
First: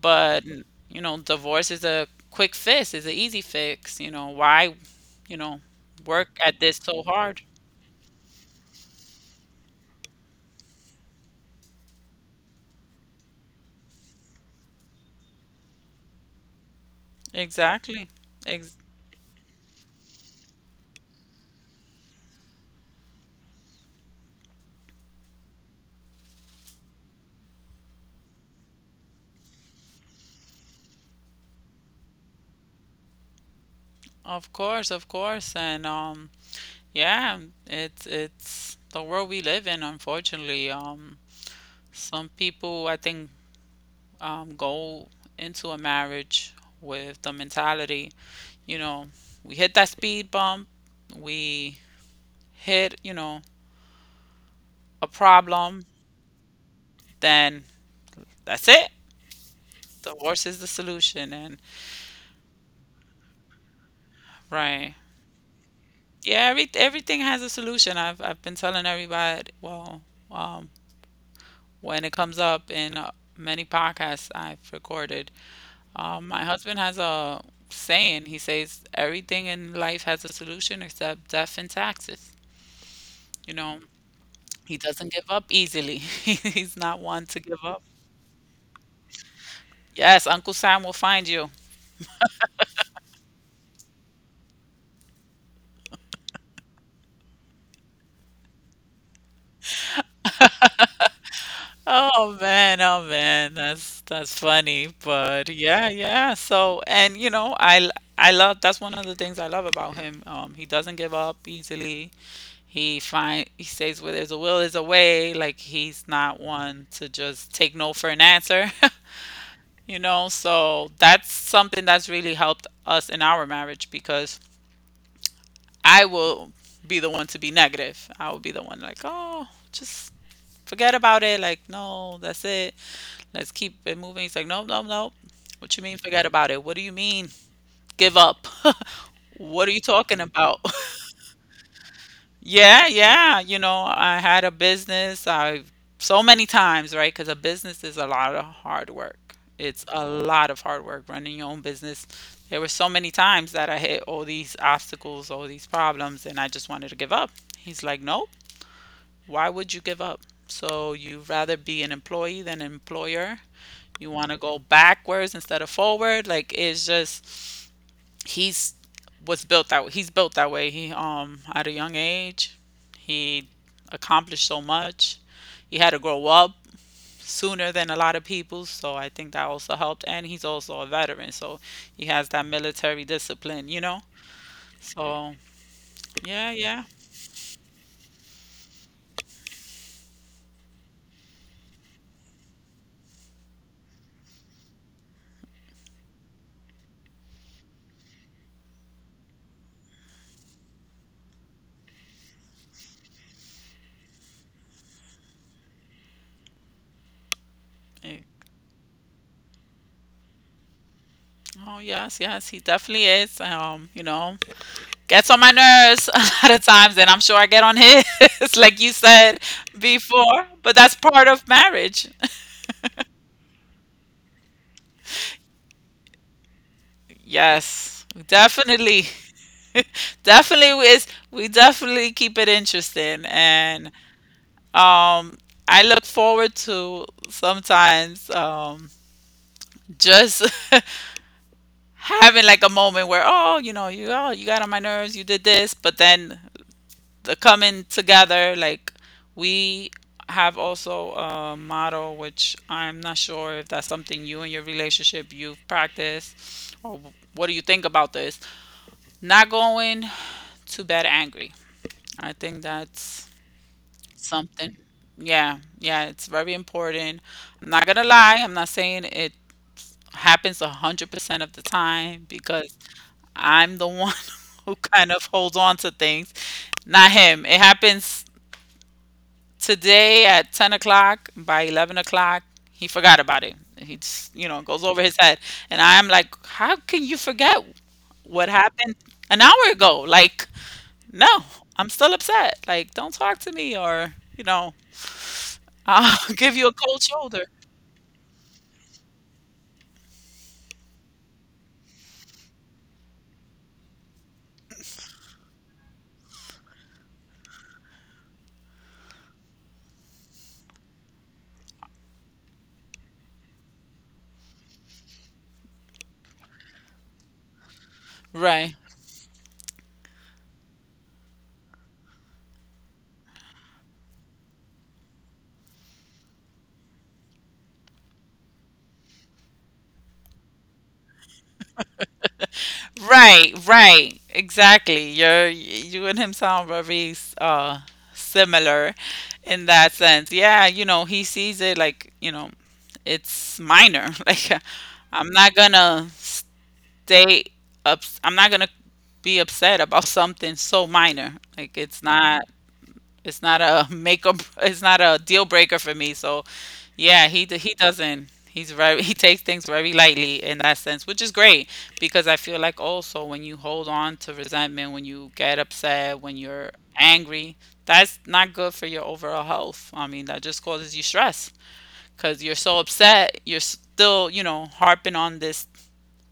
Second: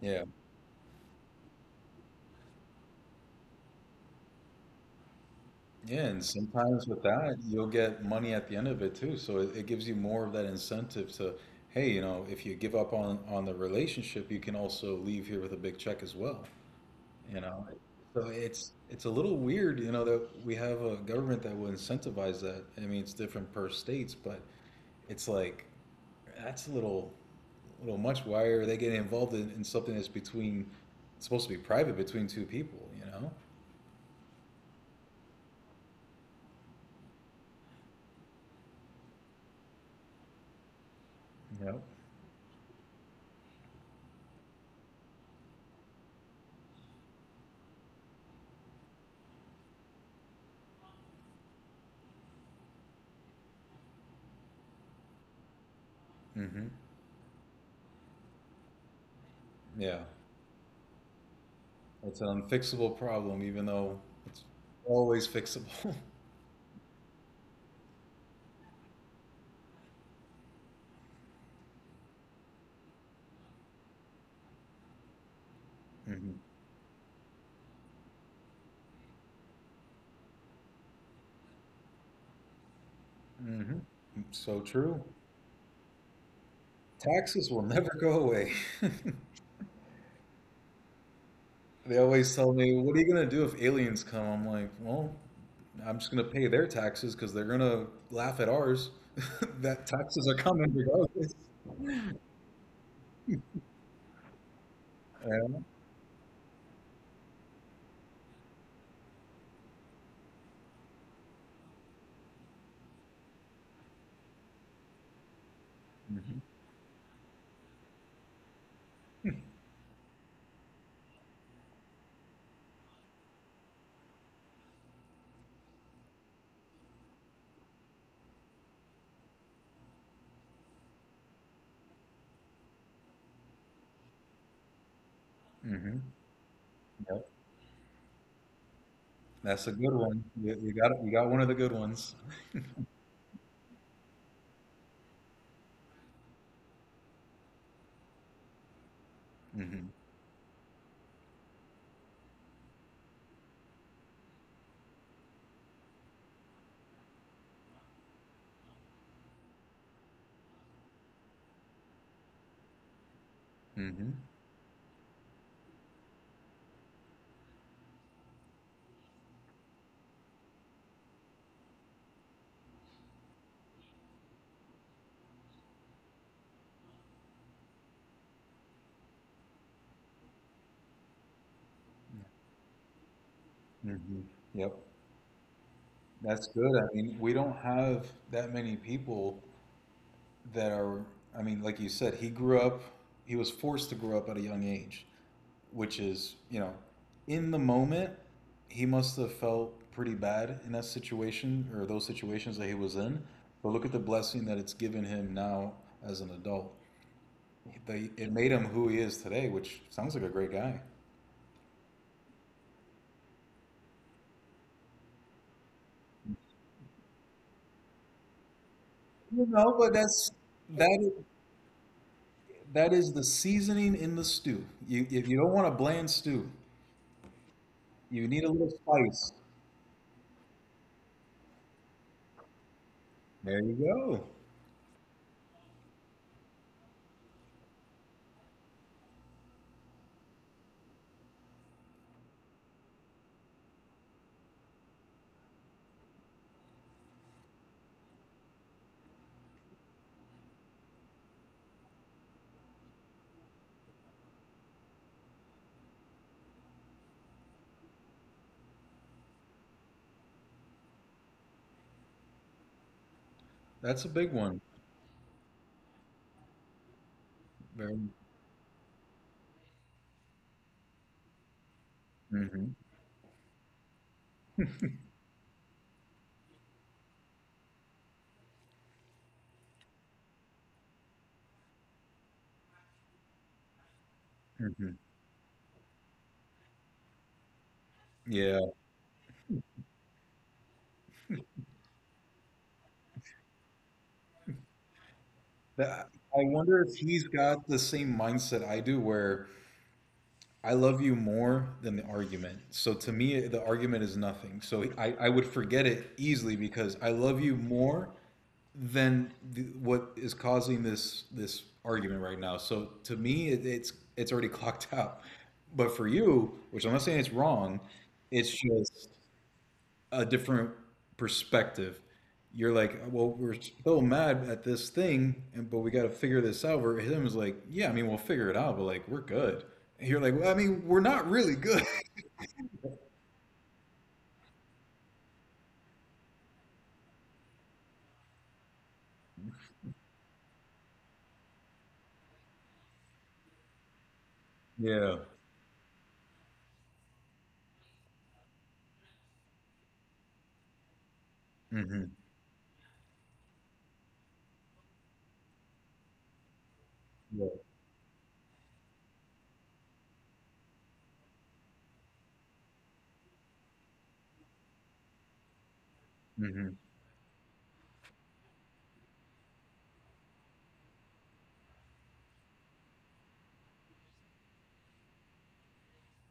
Yeah.
But you know, divorce is a quick fix, is an easy fix. You know, why, you know,
Yeah. And
work at this
sometimes
so
with that,
hard?
you'll get money at the end of it too. So it gives you more of that incentive to, hey, you know, if you give up on the relationship, you can also leave here with a big check as well. You know.
Exactly.
So it's
Ex-
it's a little weird, you know, that we have a government that will incentivize that. I mean, it's different per states, but it's like, that's a little, little much. Why are they getting involved in something that's between, it's supposed to be private between two people? You
of course, and yeah, it's the world we live in, unfortunately.
know.
Some people, I think, go into a marriage with the mentality, you know, we hit that speed bump, we hit, you know, a problem,
Yep. Hmm.
then that's it.
Yeah,
Divorce is the solution. And
it's an unfixable problem, even though it's
right.
always fixable.
Yeah, everything has a solution. I've been telling everybody, well, um, when it comes up in many podcasts I've recorded,
[LAUGHS] Hmm.
my husband has a saying. He says, everything in life has a solution except death and taxes. You
Hmm.
know,
So
he
true.
doesn't give up easily. [LAUGHS] He's not one to
Taxes
give
will
up.
never go away. [LAUGHS]
Yes, Uncle Sam will find you.
They always tell me, "What are you gonna do if aliens come?" I'm like, "Well, I'm just gonna pay their taxes because they're gonna laugh at ours. [LAUGHS] That taxes are coming regardless."
Oh man, that's funny, but
[LAUGHS]
yeah, yeah. So, and you know, I love that's one of the things I love about him. He doesn't give up easily. He stays where there's a will, there's a way. Like he's not
Yeah.
one to just take no for an answer. [LAUGHS] You know, so that's something that's really helped us in our marriage because I will be the one to be negative. I will be the one like, oh, just forget about it. Like, no, that's it. Let's keep it moving. He's like, no, no, no. What you mean,
Hmm.
forget about it? What do you mean,
Yep.
give up? [LAUGHS]
That's
what are
a
you
good
talking
one. You,
about?
you got
[LAUGHS]
you got one of the good ones.
Yeah, yeah. You know, I had a business. I've so many times, right? Because a business is a lot of hard work. It's
Hmm.
a lot of hard work running your own business. There were so many times that I hit all these obstacles, all these problems, and I just wanted to give up. He's like, nope, why would you give up? So you'd rather be an employee than an employer. You
Hmm.
want to go backwards instead of forward. Like, it's just he's he's built that way. He at a young age, he accomplished so much. He had to grow up sooner than a lot of people, so I think that also helped. And he's also a veteran, so he has that military discipline, you know.
Hmm. Yep.
So yeah,
That's good.
yeah.
I mean, we don't have that many people that are. I mean, like you said, he grew up. He was forced to grow up at a young age, which is, you know, in the moment, he must have felt pretty bad in that situation or those situations that he was in. But look at the blessing that it's given him now as an adult. They
Eh,
it made him who he is today, which sounds like a great guy.
Oh yes, yes, he definitely is. You know, gets on my nerves [LAUGHS] a lot of times, and I'm sure I get on his, [LAUGHS] like you said
You know, but that's,
before. But that's
that is,
part of marriage.
that is the seasoning in the stew. You, if you don't want a bland stew,
Yes,
you need a little
definitely.
spice.
Definitely is, we definitely keep it interesting.
There you
And
go.
um I look forward to sometimes just [LAUGHS] having like a moment where, oh, you know, you oh, you got on my nerves, you did this, but then the coming together, like, we have also a motto, which I'm not sure if that's something you and your relationship you've practiced or what do you think about this? Not going too bad angry. I think that's
That's a big one.
something. Yeah, yeah, it's very important. I'm not gonna
Very.
lie, I'm not saying it happens 100% of the time,
Hmm.
because I'm the one [LAUGHS] who kind of holds on to things, not him. It happens today at 10 o'clock. By 11 o'clock, he forgot about it. He just, you know, goes
Hmm.
over his head. And I'm like, how can you forget what
Yeah.
happened an hour ago? Like, no, I'm still upset. Like, don't talk to me or, you know,
That,
I'll [LAUGHS]
I
give you a
wonder if
cold
he's
shoulder.
got the same mindset I do, where I love you more than the argument. So to me, the argument is nothing. So I would forget it easily because I love you more than the, what is causing this argument right now. So to me, it, it's already [LAUGHS] clocked out. But for you, which I'm not saying it's wrong, it's
Right.
just a different perspective. You're like, well, we're so mad at this thing, and but we got to figure this out. Where him is like, yeah, I mean, we'll figure it out, but like, we're good. And you're like, well, I mean, we're not really good. [LAUGHS]
Right, right. Exactly. You're, you and him sound very uh similar in that sense. Yeah, you know, he sees it like, you know, it's minor. [LAUGHS] Like,
Yeah.
I'm not gonna stay I'm not gonna be upset about something so minor. Like it's
Hmm.
not, it's not a [LAUGHS] make or it's not a deal breaker for me. So, yeah, he
Yeah.
d- he doesn't. He's very [LAUGHS] he takes things very lightly in that sense, which is great. Because I feel like also when you hold on to resentment, when you get upset, when you're
Hmm.
angry, that's not good for your overall health. I mean, that just causes you stress because you're so upset, you're still, you know, harping on this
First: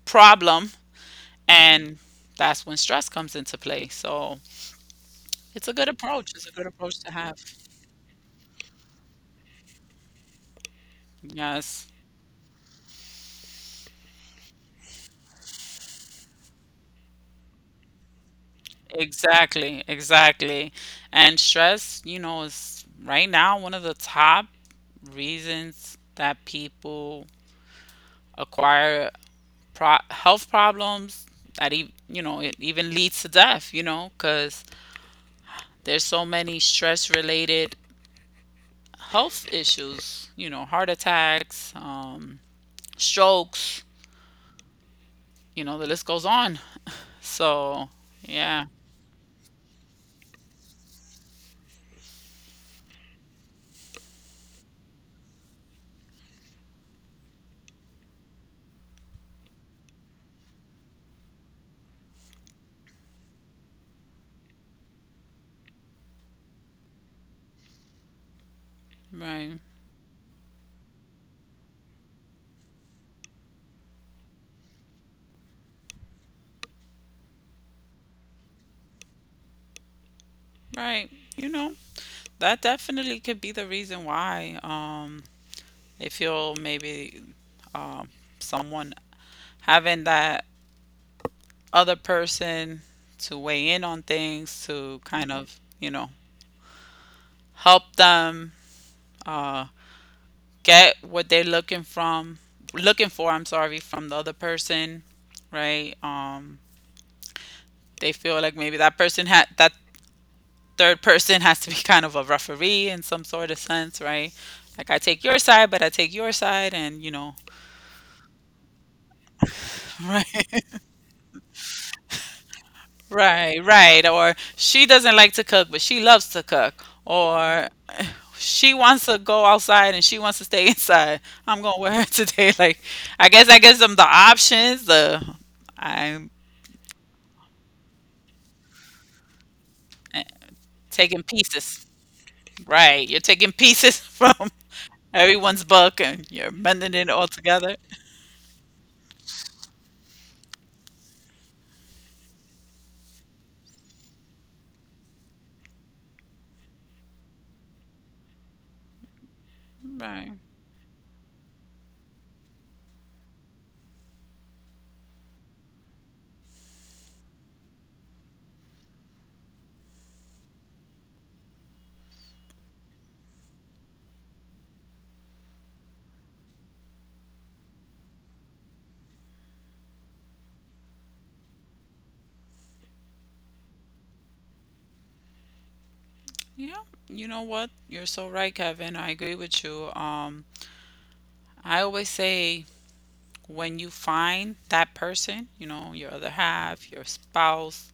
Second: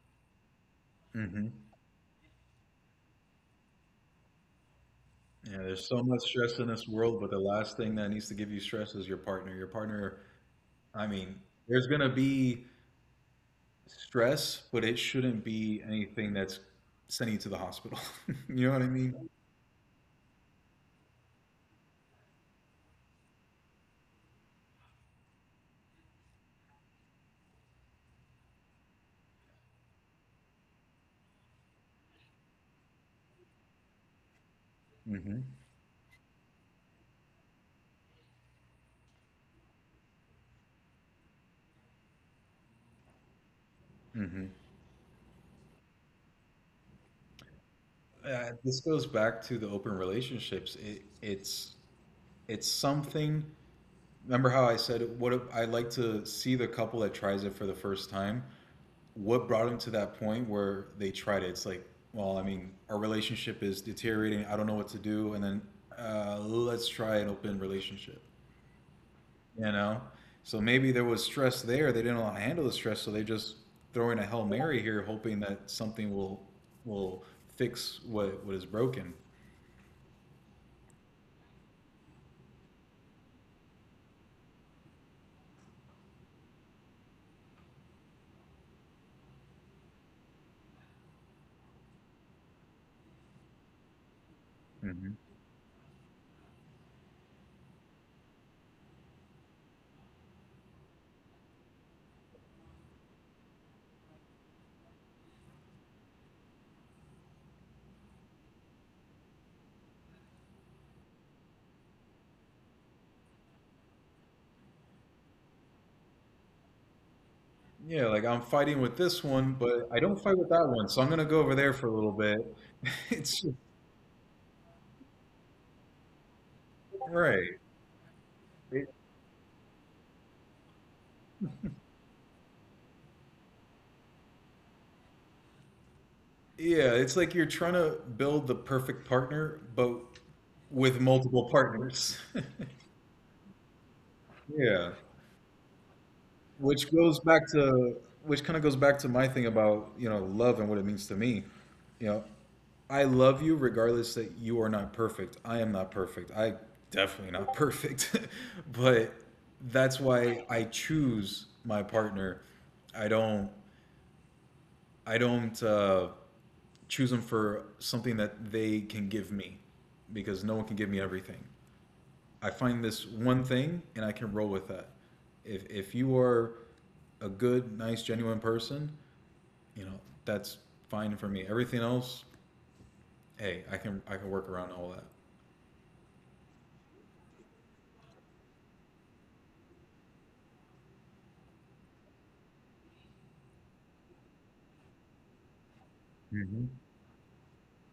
problem,
Hmm.
and that's when stress comes into play. So,
Yeah,
it's a
there's
good
so much
approach. It's a
stress in
good
this
approach to
world, but
have.
the last thing that needs to give you stress is your partner. Your partner, I mean, there's
Yes.
gonna be stress, but it shouldn't be anything that's sending you to the hospital. [LAUGHS] You know what I mean?
Exactly, exactly. And stress, you know, is right now one of the top reasons that people acquire pro health problems, that e you know, it even leads to death, you know, 'cause
Hmm.
there's so many stress-related health issues, you know, heart attacks, strokes,
Hmm.
you know, the list goes on. So, yeah,
This goes back to the open relationships. It, it's something. Remember how I said, what if I like to see the couple that tries it for the first time. What brought them to that point where they tried it? It's like, well, I mean, our relationship is deteriorating. I don't know what to do. And then let's try an open relationship,
right,
you know? So maybe there was stress there. They didn't know how to handle the stress. So they're just throwing a Hail Mary here, hoping that something will fix what is broken.
right. You know, that definitely could be the reason why. They feel maybe, um, someone having that other person to weigh in on things, to
Hmm.
kind of, you know, help them, uh, get what they're looking for, I'm sorry, from the other person, right? They feel like maybe that person had that third person has to be [LAUGHS] kind of a referee in some sort of sense, right? Like, I take your side, but I take your side, and you know,
Yeah, like I'm fighting with this one, but I
[LAUGHS]
don't fight with
right?
that one. So I'm going to go over there for a little bit. [LAUGHS] It's just,
Right, right. Or she doesn't like to cook, but she loves to cook.
right.
Or she
It,
wants to go outside and she wants to stay [LAUGHS] inside. I'm gonna wear [LAUGHS] today. Like, I guess I gives them the options. The I'm
yeah, it's like you're trying to build the perfect partner, but with
taking
multiple
pieces.
partners. [LAUGHS]
Right, you're taking pieces [LAUGHS] from
Yeah,
everyone's book and you're
which
mending it
goes
all
back
together.
to which kind of goes back to my thing about, you know, love and what it means to me. You know, I love you regardless that you are not perfect. I am not perfect. I definitely not perfect. [LAUGHS] But that's
Right.
why I choose my partner. I don't I don't choose them for something that they can give me, because no one can give me everything. I find this one thing and I can roll with that. If you are a good, nice, genuine person, you know, that's fine for me. Everything else, hey, I can work around all that.
Yeah. You know what? You're so right, Kevin. I agree with you. I always say when you find that person, you know, your other
Hmm.
half, your spouse,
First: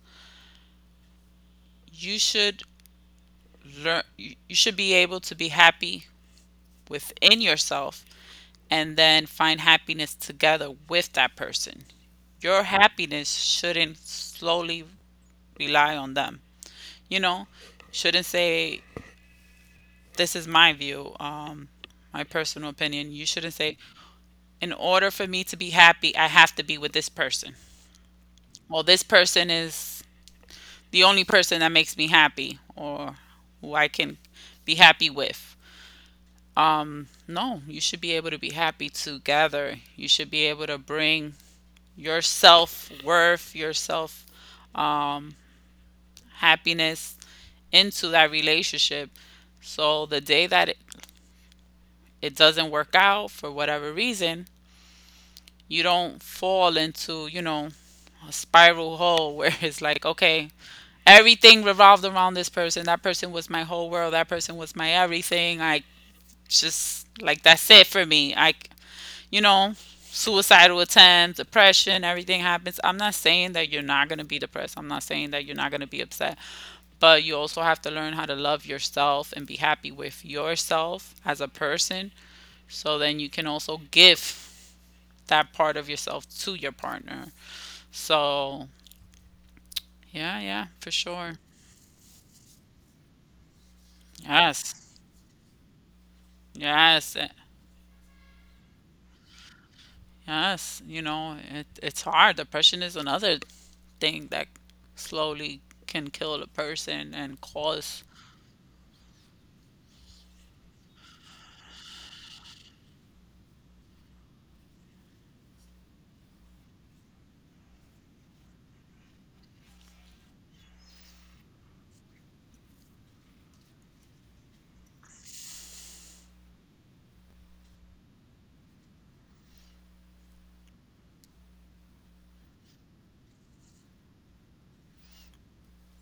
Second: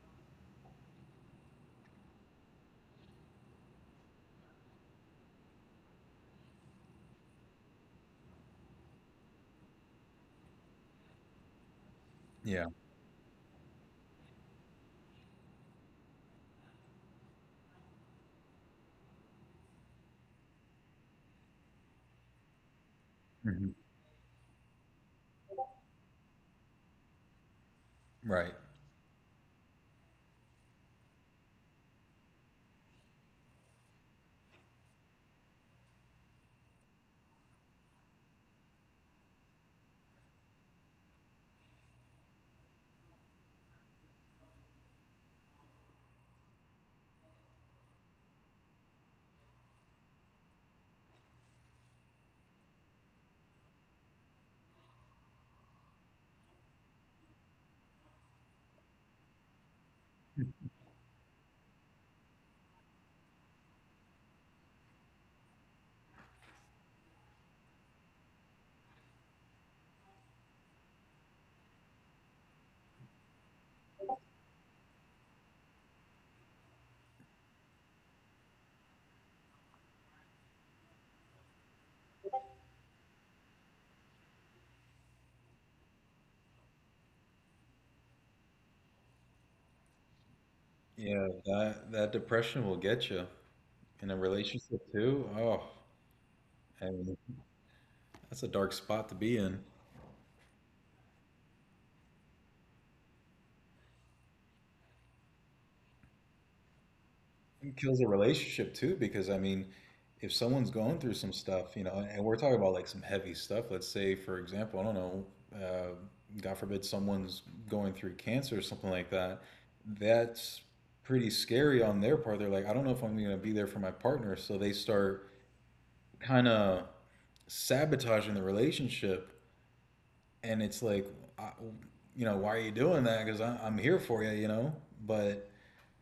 you should learn you you should be able to be happy within yourself and then find happiness together with that person. Your
Yeah.
happiness shouldn't slowly rely on them. You know, shouldn't say this is my view, my personal opinion. You shouldn't
Hmm.
say in order for me to be happy, I have to be with this person.
Right.
Well, this person is the only person that makes me happy or who I can be happy with. No, you should be able to be happy together. You should be able to bring your self worth, your self, um, happiness into that relationship. So the day that it doesn't work out for whatever reason, you don't fall into, you know, a spiral hole where [LAUGHS] it's like, okay, everything revolved around this person. That person was my whole world. That person was my everything. I just like that's it for me. I, you know, suicidal attempts, depression, everything happens. I'm not saying that you're not going to be depressed. I'm not saying that you're not going to be upset, but you also have to learn how to love yourself and be happy with yourself as a person. So then you can also give that part of yourself to your partner. So, yeah, yeah, for
Yeah,
sure.
that that depression will get you in a
Yes.
relationship too. Oh, I
Yes.
mean, that's a dark spot to be in.
Yes, you know, it's hard. Depression is another thing that slowly can kill a person and
Kills
cause,
a relationship too, because I mean, if someone's going through some stuff, you know, and we're talking about like some heavy stuff, let's say, for example, I don't know, uh, god forbid, someone's going through cancer or something like that. That's pretty scary on their part. They're like, I don't know if I'm going to be there for my partner, so they start kind of sabotaging the relationship. And it's like, I, you know, why are you doing that, because I'm here for you, you know? But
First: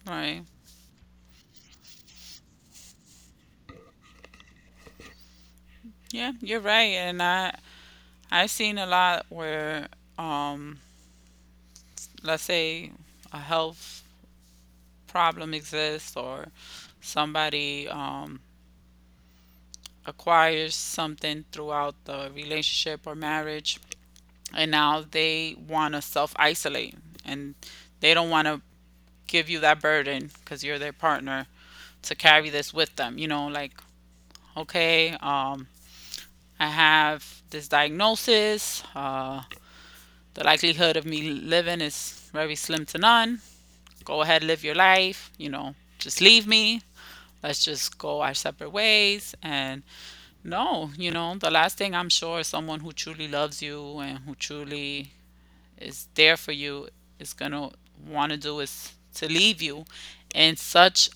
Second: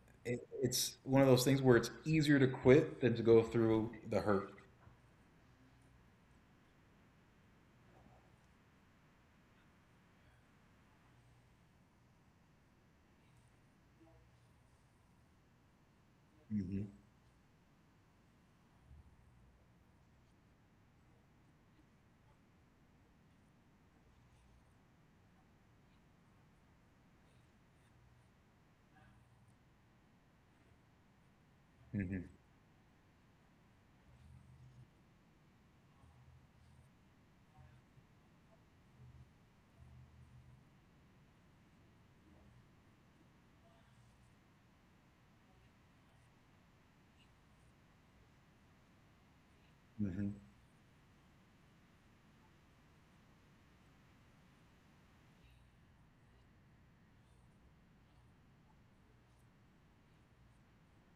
right.
it, it's one of those things where it's easier to quit than to go through the hurt.
Yeah, you're right, and I've seen a lot where, um let's say a health problem exists or
Hmm.
somebody acquires something throughout the relationship or marriage, and now they want to self isolate, and they don't want to give you that burden because you're their partner to
Hmm.
carry this with them, you know, like, okay, I have this diagnosis. The likelihood of me living is very slim to none. Go ahead, live your life. You know, just leave me. Let's just go our separate ways. And
Hmm.
no, you know, the last thing I'm sure is someone who truly loves you and who truly is there for you is going to want to do is to leave you in such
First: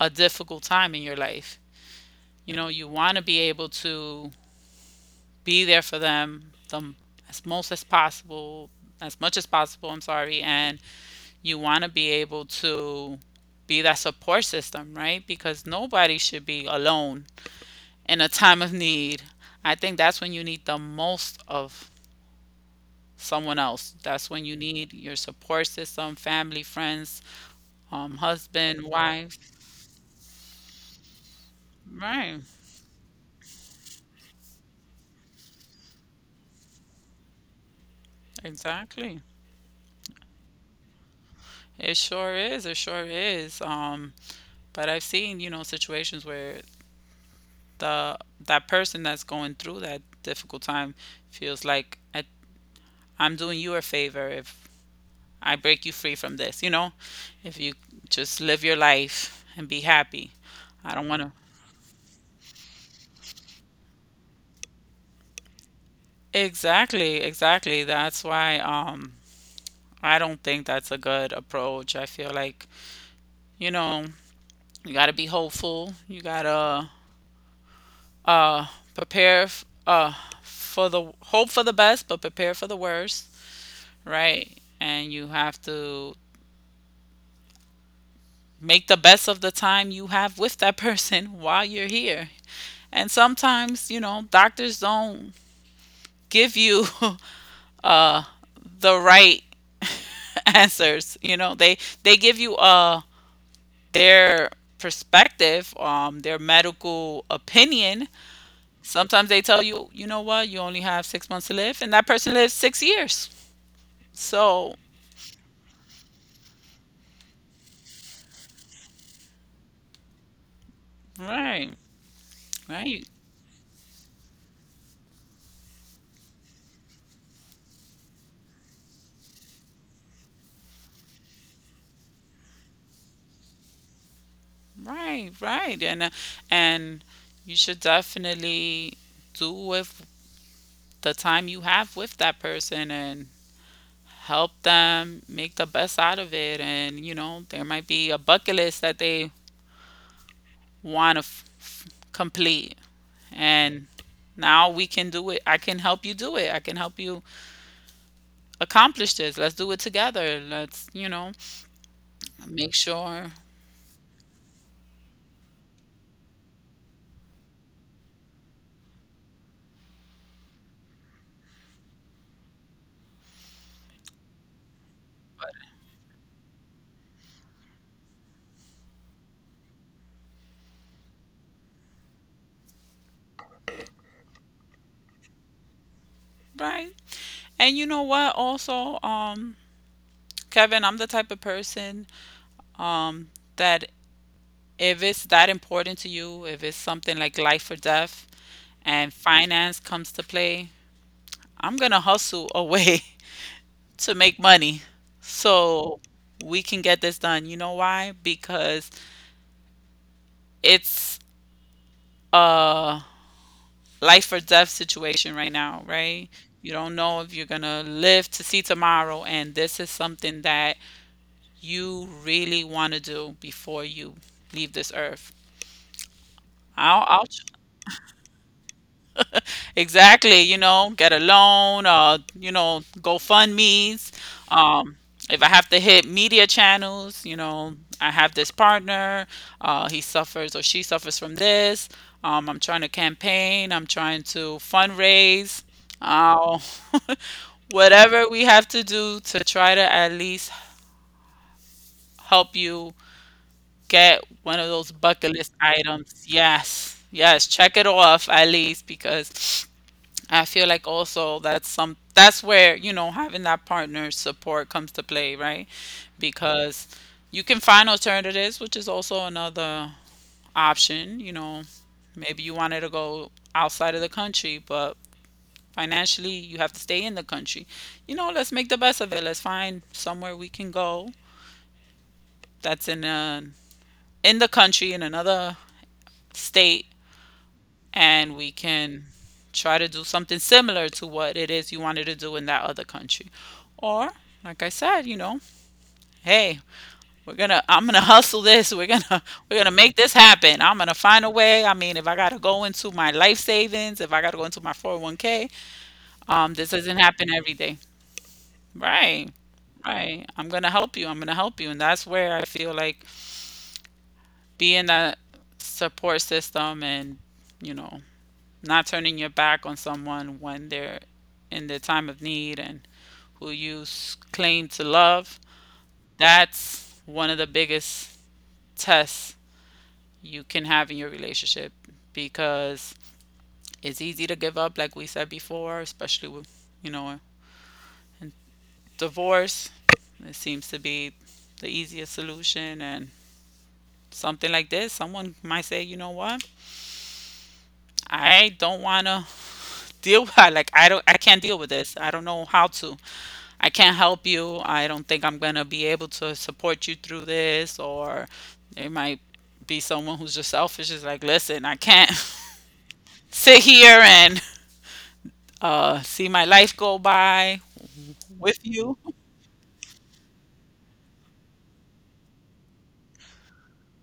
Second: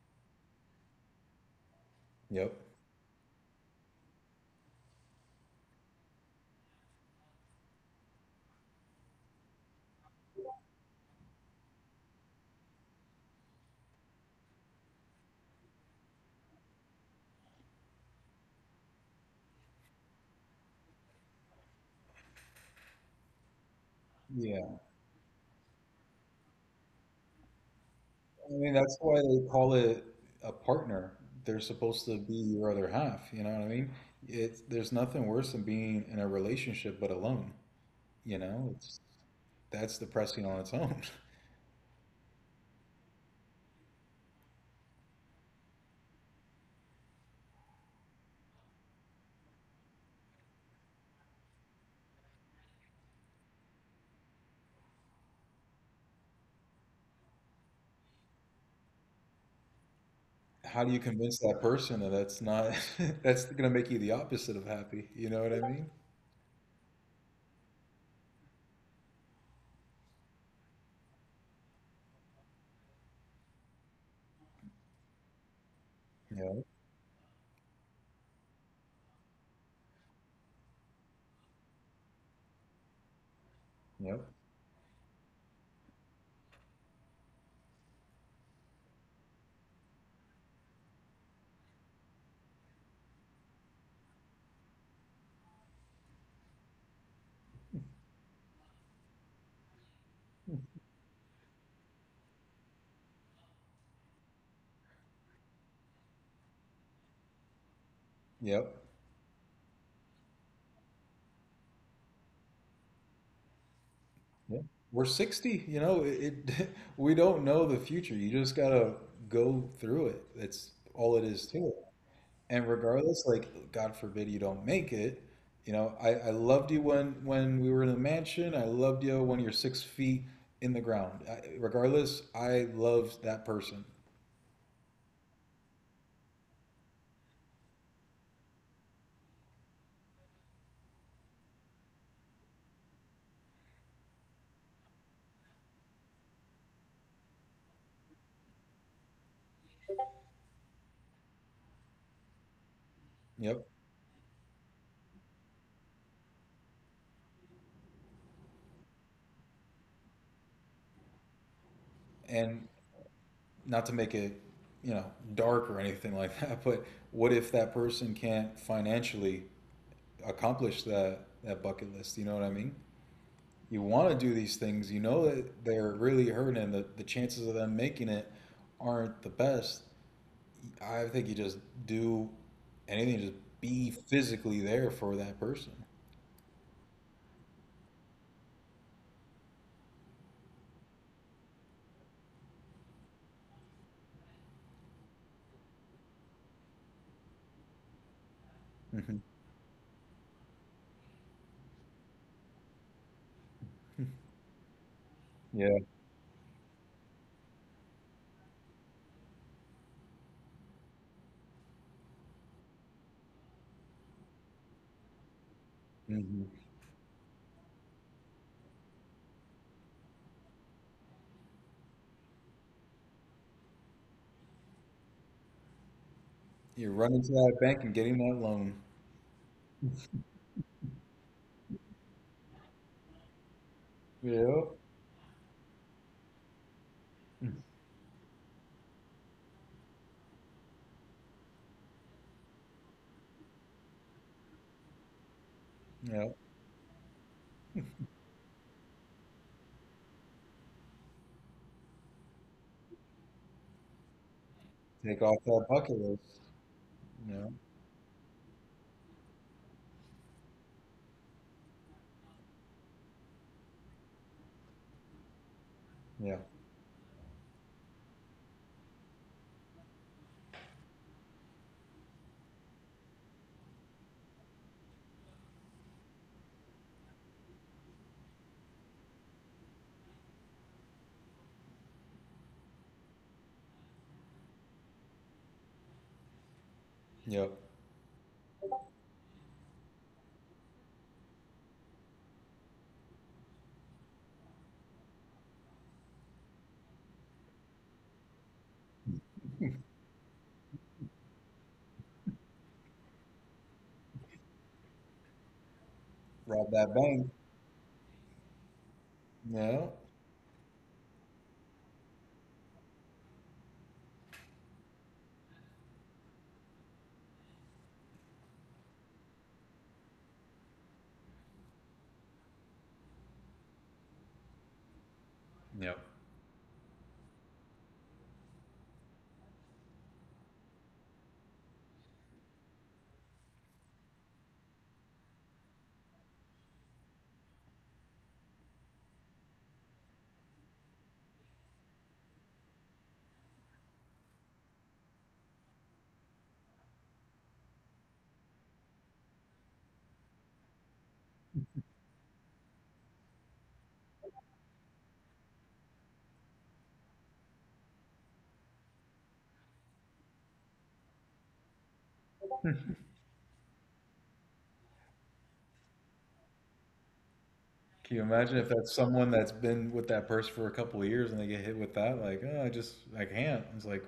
a difficult time in your life.
Yep.
You know, you want to be able to be there for them, as most as possible, as much as possible, I'm sorry, and you want to be able to be that support system, right? Because nobody should be alone in a time of need. I think that's when you need the most of someone else. That's when you
Yeah.
need your support system, family, friends,
I mean,
husband,
that's why they
wife.
call it a partner. They're supposed to be
Right,
your other half. You know what I mean? It's, there's nothing worse than being in a relationship but alone. You know, it's
exactly.
that's depressing on its own. [LAUGHS]
It sure is. It sure is. But I've seen, you know, situations where the that person that's going through that difficult time feels like I'm doing you a favor if I break you free from this, you know? If you just live your life and be happy.
How do
I
you
don't want to.
convince that person that that's not [LAUGHS] that's gonna make you the opposite of happy? You know what I mean?
Exactly, exactly. That's why, I don't think that's a good approach. I feel like, you know, you got to be hopeful. You got
Yep.
to uh prepare f- uh for the, hope for the best, but prepare for the worst,
Yep.
right? And you have to make the best of the time you have with that person [LAUGHS] while you're here. And sometimes, you know, doctors don't give you [LAUGHS] the right [LAUGHS] answers. You know, they give you their perspective, their medical opinion.
Yep.
Sometimes they tell you, you know what, you only have 6 months to live, and that person lives 6 years.
Yeah.
So,
We're 60, you know, it [LAUGHS] we don't know the future. You just gotta go through it. That's all it is to
right,
it. And
right,
regardless, like, God forbid you don't make it, you know, I loved you when we were in the mansion. I loved you when you're six feet in the ground. I, regardless, I loved that person.
right, right, and you should definitely do with the time you have with that person and help them make the best out of it. And, you know, there might be a bucket list that they want to complete.
Yep.
And now we can do it. I can help you do it. I can help you accomplish this. Let's do it together. Let's, you know,
And
make sure.
not to make it, you know, dark or anything like that, [LAUGHS] but what if that person can't financially accomplish that that bucket list? You know what I mean? You want to do these things. You know that they're really hurting, and the chances of them making it aren't the best. I think you just do anything, just be physically there for that person.
Right. And you know what? Also, Kevin, I'm the type of person, um, that if it's that important to you, if it's something like life or death, and
Hmm.
finance comes to play, I'm going to hustle away [LAUGHS] to make money
Yeah.
so we can get this done. You know why? Because it's a life or death situation right now, right?
Hmm.
You don't know if you're going to live to see tomorrow. And this is something that you really want to do before you leave this earth.
You're
I'll,
running
I'll,
to that bank and getting that loan.
Exactly, you know, get a loan, you know, GoFundMe's.
Yep.
Um, if I have to hit media channels, you know, I have this partner, he suffers or she suffers from this. I'm trying to campaign, I'm trying to fundraise.
Yep.
Uh, [LAUGHS] whatever we have to do to try to at least help you get one of those
Take
bucket
off
list
that bucket
items.
list.
Yes, yes,
Yeah.
check it off at least, because I feel like also that's where, you know, having that partner support comes to play, right?
Yeah.
Because you can find alternatives, which is also another option, Maybe you wanted to go outside of the country, but financially you have to stay in the country. You know, let's make the best of it. Let's find somewhere we can go that's in in the country, in another state,
Yep.
and we can try to do something similar to what it is you wanted to do in that other country. Or, like I said, you know, hey, we're gonna I'm gonna [LAUGHS] hustle this. We're gonna [LAUGHS] we're gonna make this happen. I'm gonna find a way. I mean, if I gotta go into my life savings, if I gotta go into my 401k,
Rob
this
that
doesn't
bank.
happen every day. Right.
Yeah.
Right. I'm going to help you. I'm going to help you. And that's where I feel like being that support system and, you know, not turning your back on someone when they're in their time of need and who you claim to love.
Yep.
That's one of the biggest tests you can have in your relationship because it's easy to give up, like we said before, especially with, you know, in divorce. It seems to be the easiest solution. And something like this, someone might say, you know what? I don't want to deal [LAUGHS] I like I don't I can't deal with this. I don't know how to. I can't help you. I don't think I'm gonna be able to support you through this. Or there might be someone who's just selfish, is like, listen, I can't [LAUGHS] sit here and see my life go by
Can you imagine
with
if that's
you.
someone that's been with that person for a couple of years and they get hit with that? Like, oh, I just, I can't. It's like,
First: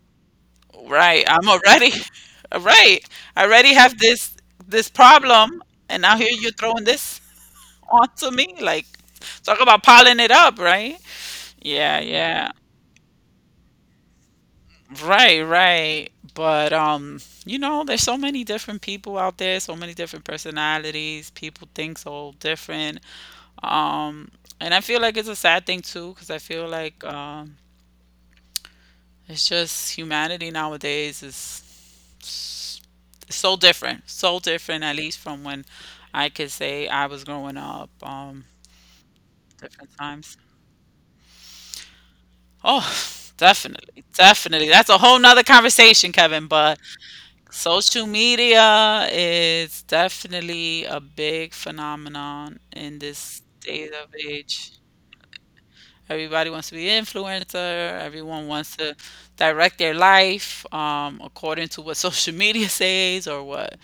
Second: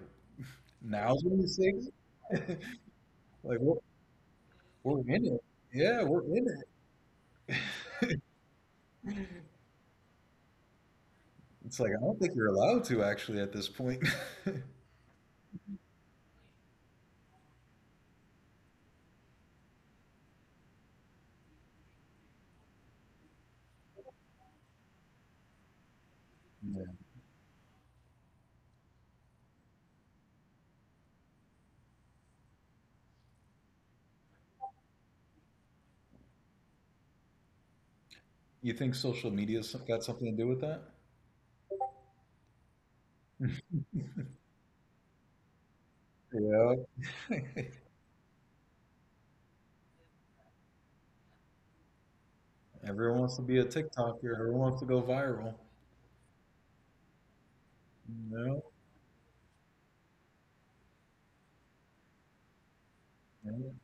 now's
Right.
when
I'm
you
already
sing?
[LAUGHS]
It? [LAUGHS]
right. I
Like,
already have this
we're in it.
problem, and
Yeah,
now
we're
here
in
you're
it.
throwing this [LAUGHS] onto me. Like, talk about piling it up, right?
It's like,
Yeah,
I don't think you're
yeah.
allowed to actually at this point. [LAUGHS]
Right, right. But you know, there's so many different people out there, so many different personalities. People think so different. Um, and I feel like it's a sad thing too, because I feel
Yeah.
like it's just humanity nowadays is s- so different, so different. At least from when I could say I was growing up.
You think social media's
Different
got something
times.
to do with that?
Oh, [LAUGHS] [SIGHS] definitely, definitely. That's a whole nother conversation, Kevin.
Yeah.
But
[LAUGHS]
social media is definitely a big phenomenon in
Everyone wants
this
to be a
day of
TikToker. Everyone
age.
wants to go viral.
Everybody wants to be an influencer. Everyone
No.
wants to direct their life according to what social [LAUGHS] media says or
Yeah,
what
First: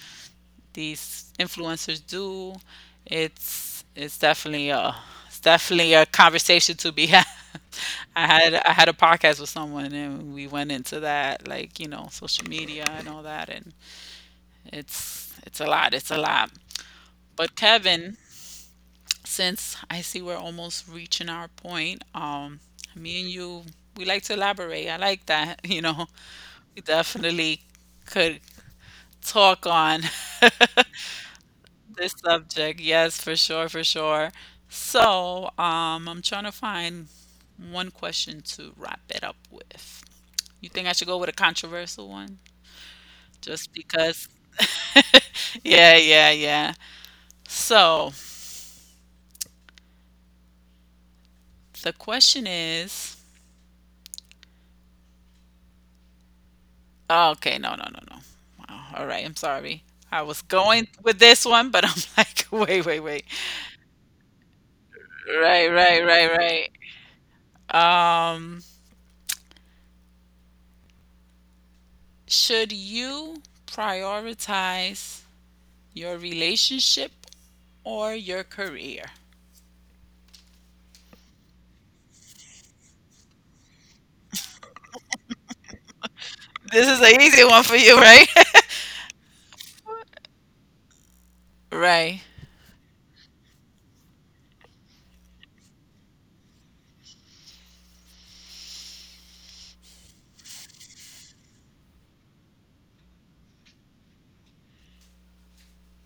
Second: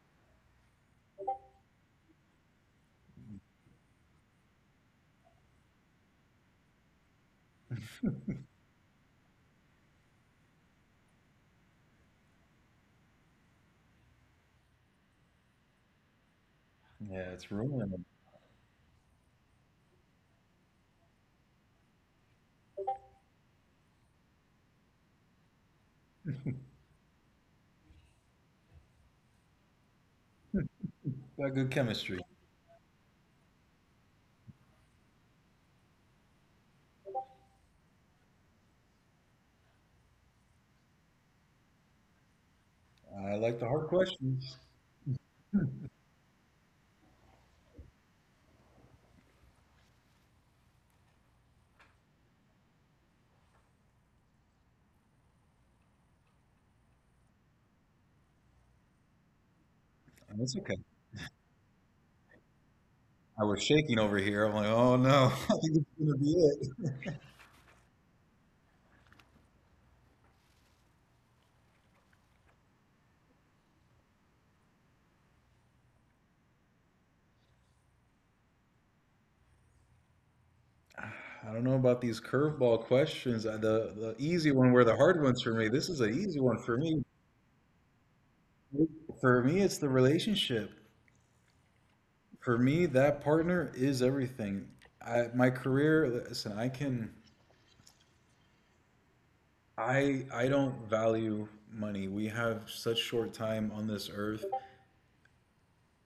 these influencers do. It's definitely a it's definitely a conversation to be had. [LAUGHS] I had a podcast with someone and we went into that, like, you know, social media and all that, and it's a lot. It's a lot.
yeah, it's
But
ruining them.
Kevin, since I see we're almost reaching our point, me and you, we like to elaborate. I like that. [LAUGHS] You know, we definitely could talk on
Got good
[LAUGHS] this
chemistry.
subject. Yes, for sure, for sure. So, I'm trying to find one question to wrap it up with. You think I should go with a controversial one?
I like the
Just
hard
because.
questions.
[LAUGHS] yeah, yeah, yeah. So, the question is oh, okay, no, no, no, no. Wow, all right, I'm sorry. I was
And it's okay.
going with this one, but I'm [LAUGHS] like, wait, wait, wait.
I was shaking over here. I'm like, oh no, [LAUGHS] I
Right,
think it's
right,
gonna be
right,
it.
right. Should you prioritize your relationship or your career?
I don't know about these curveball questions. The easy one were the hard ones for me. This is an easy one for
This is
me.
an easy one for you, right? [LAUGHS]
For me, it's the relationship.
right.
For me, that partner is everything. I, my career, listen, I can, I don't value money. We have such short time on this earth,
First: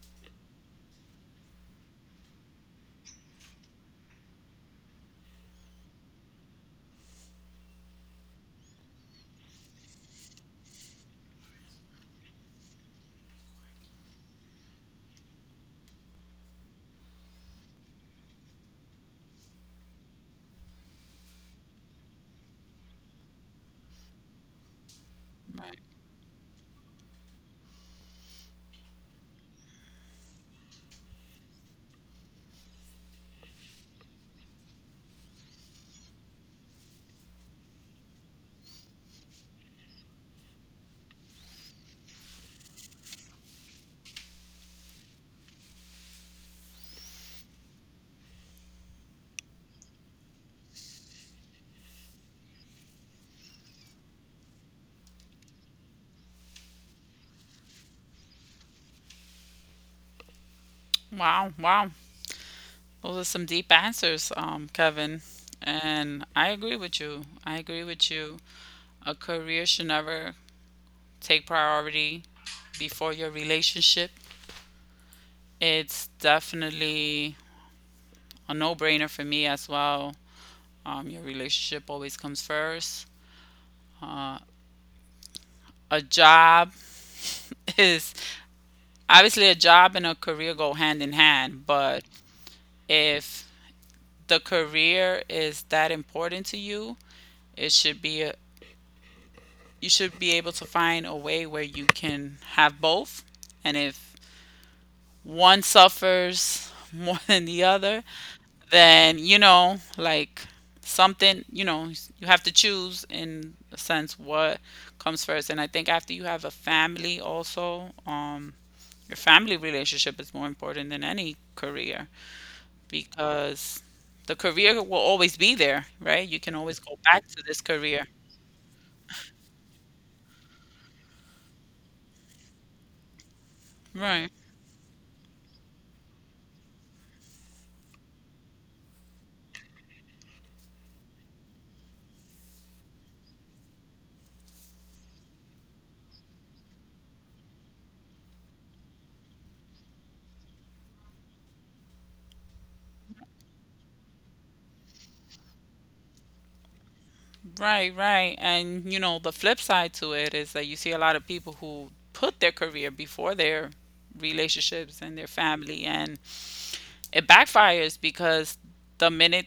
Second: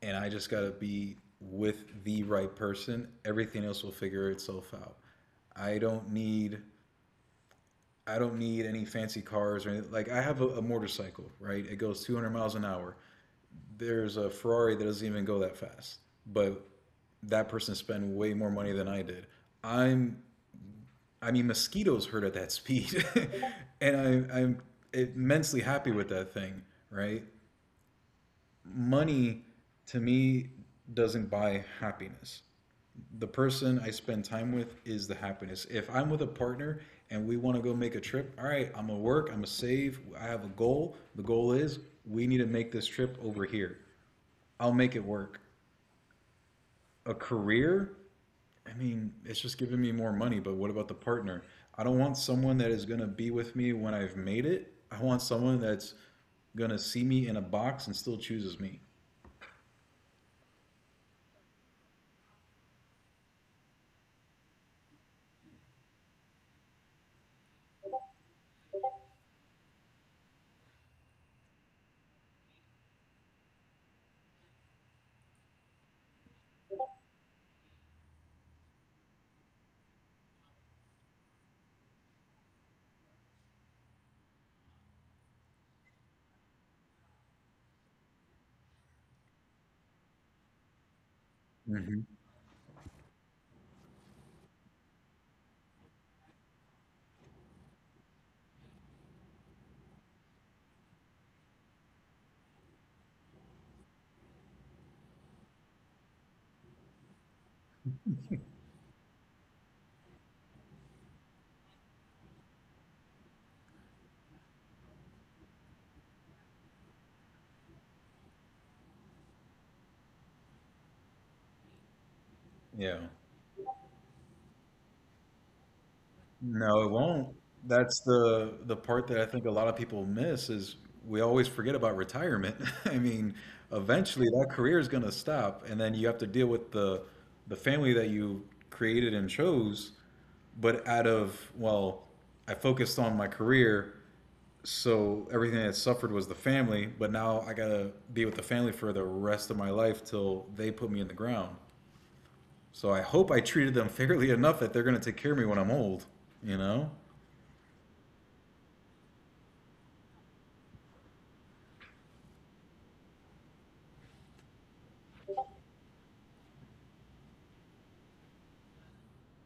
and I just gotta be with the right person. Everything else will figure itself out. I don't need I don't need any fancy cars or anything. Like I have a motorcycle, right? It goes 200 miles an hour. There's a Ferrari that doesn't even go that fast, but that person spent way more money than I did. I'm, I mean, mosquitoes hurt at that speed, [LAUGHS] and I'm immensely
Right.
happy with that thing, right? Money to me doesn't buy happiness. The person I spend time with is the happiness. If I'm with a partner and we want to go make a trip, all right, I'm gonna work, I'm gonna save, I have a goal. The goal is we need to make this trip over here. I'll make it work. A career, I mean, it's just giving me more money, but what about the partner? I don't want someone that is gonna be with me when I've made it. I want someone that's gonna see me in a box and still chooses me.
Wow, wow. Those are some deep answers, Kevin. And I agree with you. I agree with you. A career should never take priority before your relationship. It's definitely a no brainer for me as well. Your relationship always comes first. A job [LAUGHS] is obviously a job, and a career go hand in hand,
Hmm.
but if the career is that important to you, it should be a, you should be able to find a way where you can have both. And if one suffers [LAUGHS] more than the other, then you know, like, something, you know, you have to choose in a sense what comes first. And I think after you have a family also, um, your family relationship is more important than any career
Yeah.
because the career will always be there. Right, you can always
No, it
go back
won't.
to this
That's
career.
the part that I think a lot of people miss is we always forget about retirement. [LAUGHS] I mean, eventually
Right,
that career is going to stop, and then you have to deal with the family that you created and chose. But I focused on my career, so everything that suffered was the family, but now I gotta be with the family for the rest of my life till they put me in the ground. So I hope I treated them [LAUGHS] fairly enough that they're gonna take care of me when I'm old, you know?
right, right. And you know, the flip side to it is that you see a lot of people who put their career before their relationships and their family. And it backfires because the minute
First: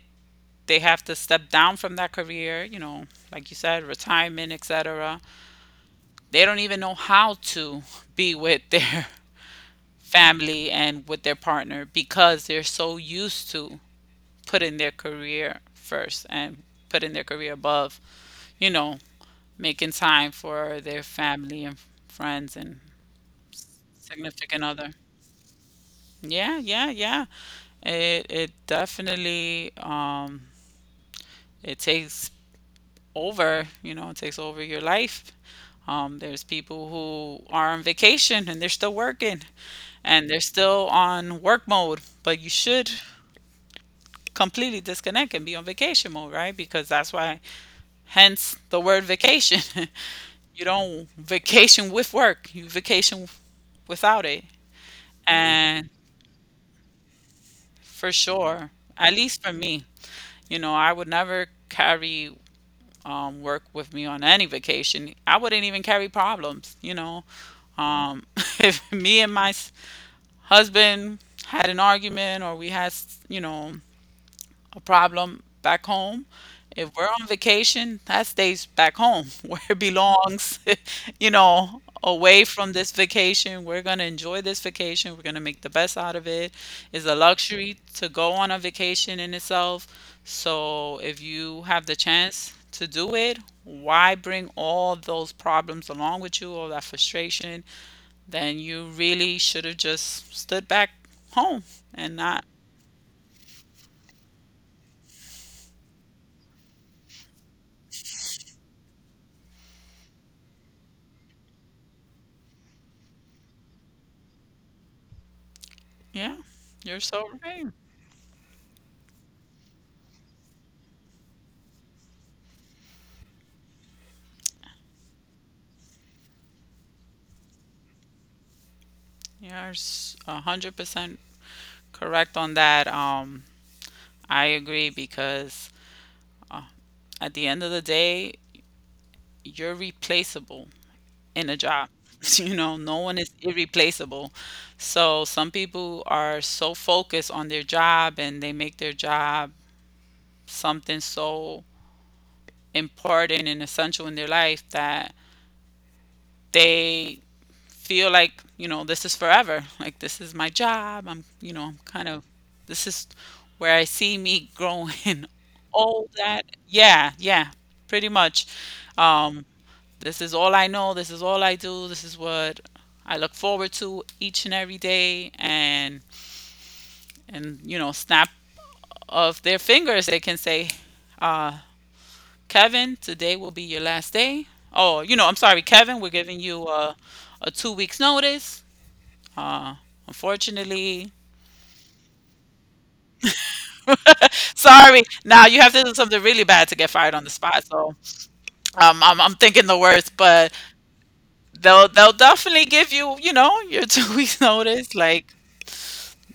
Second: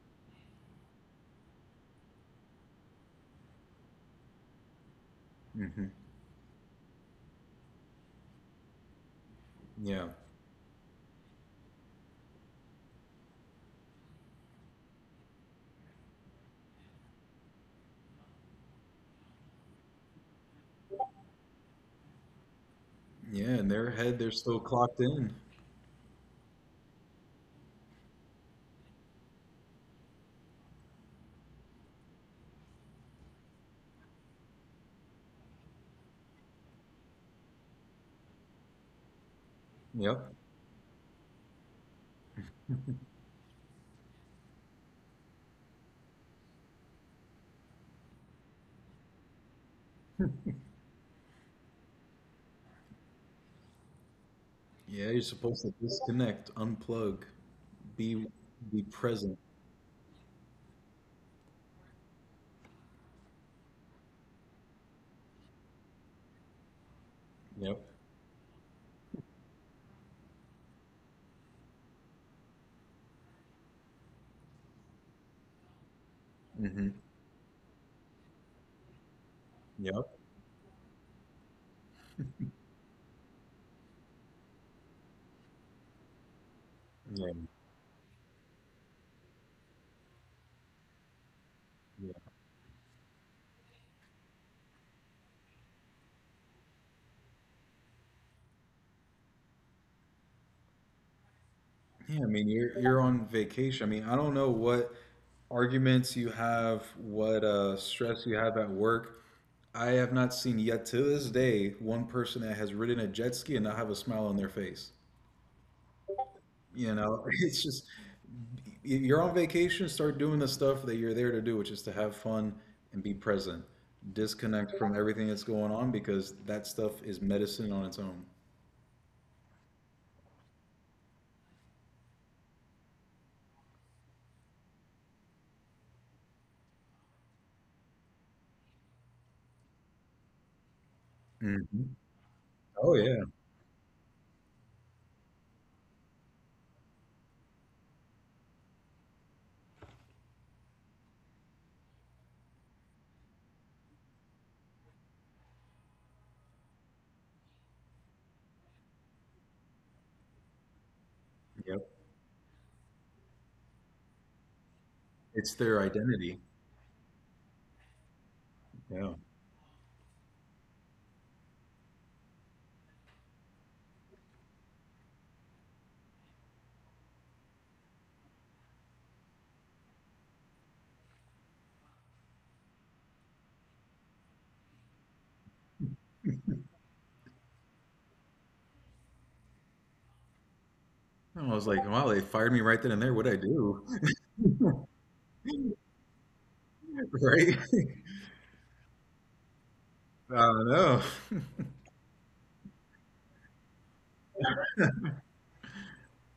they have to step down from that career, you know, like you said, retirement, etc.,
Hmm.
they don't even know how to be with their [LAUGHS]
Yeah.
family and with their partner because they're so used to putting their career first and putting their career above, you know, making time for their family and friends and
Yeah. In their head, they're still
significant other.
clocked in.
Yeah, yeah, yeah. It definitely it takes over, you know, it takes over your life. There's people who are on vacation and they're still working and
Yep.
they're still on work mode, but you should completely disconnect and be on vacation mode, right? Because that's why, hence the word vacation. [LAUGHS] You don't vacation with work, you vacation without it.
Yeah. You're supposed to
And
disconnect, unplug,
for
be
sure,
be
at
present.
least for me, you know, I would never carry work with me on any vacation. I wouldn't even carry problems. You know,
Yep.
um, [LAUGHS] if me and my husband had an argument, or we had, you know, a problem back home.
Hmm.
If we're on vacation, that stays back home [LAUGHS] where it
Yep.
belongs, [LAUGHS] you know, away from this vacation. We're going to enjoy this vacation. We're going to make the best out of it. It's a
Yeah.
luxury to go on a vacation in itself. So if you have the
Yeah.
chance to do it, why bring all those problems along with you, all that frustration? Then you really should have just stood back home and
Yeah. I
not,
mean, you're on vacation. I mean, I don't know what arguments you have, what stress you have at work. I have not seen yet to this day one person that has ridden a jet ski and not have a smile on their face.
yeah,
You
you're
know,
so
[LAUGHS] it's
right.
just you're on vacation, start doing the stuff that you're there to do, which is to have fun and be present. Disconnect from everything that's going on because that stuff is medicine on its own.
You're 100% correct on that. I agree because at the end of the day, you're replaceable in a job.
Hmm.
[LAUGHS] You know,
Oh
no one
yeah.
is irreplaceable. So some people are so focused on their job and they make their job something so important and essential in their life that they feel like, you know, this is forever. Like, this is my job, I'm, you know, I'm
Yep.
kind of this is where I see me growing
It's
[LAUGHS]
their
all that.
identity.
Yeah, yeah, pretty much.
Yeah.
Um, this is all I know, this is all I do, this is what I look forward to each and every day. And you know, snap of their fingers, they can say, uh Kevin, today will be your last day. Oh, you know, I'm sorry, Kevin, we're giving you a 2 weeks notice. Uh, unfortunately,
I was like, wow, they fired me right then and there. What'd I do? [LAUGHS]
sorry. Now you have to do something really bad to get fired on the
Right?
spot. So
[LAUGHS]
I'm thinking the worst,
I
but
don't know. [LAUGHS]
they'll definitely give you you know your [LAUGHS] 2 weeks notice. Like,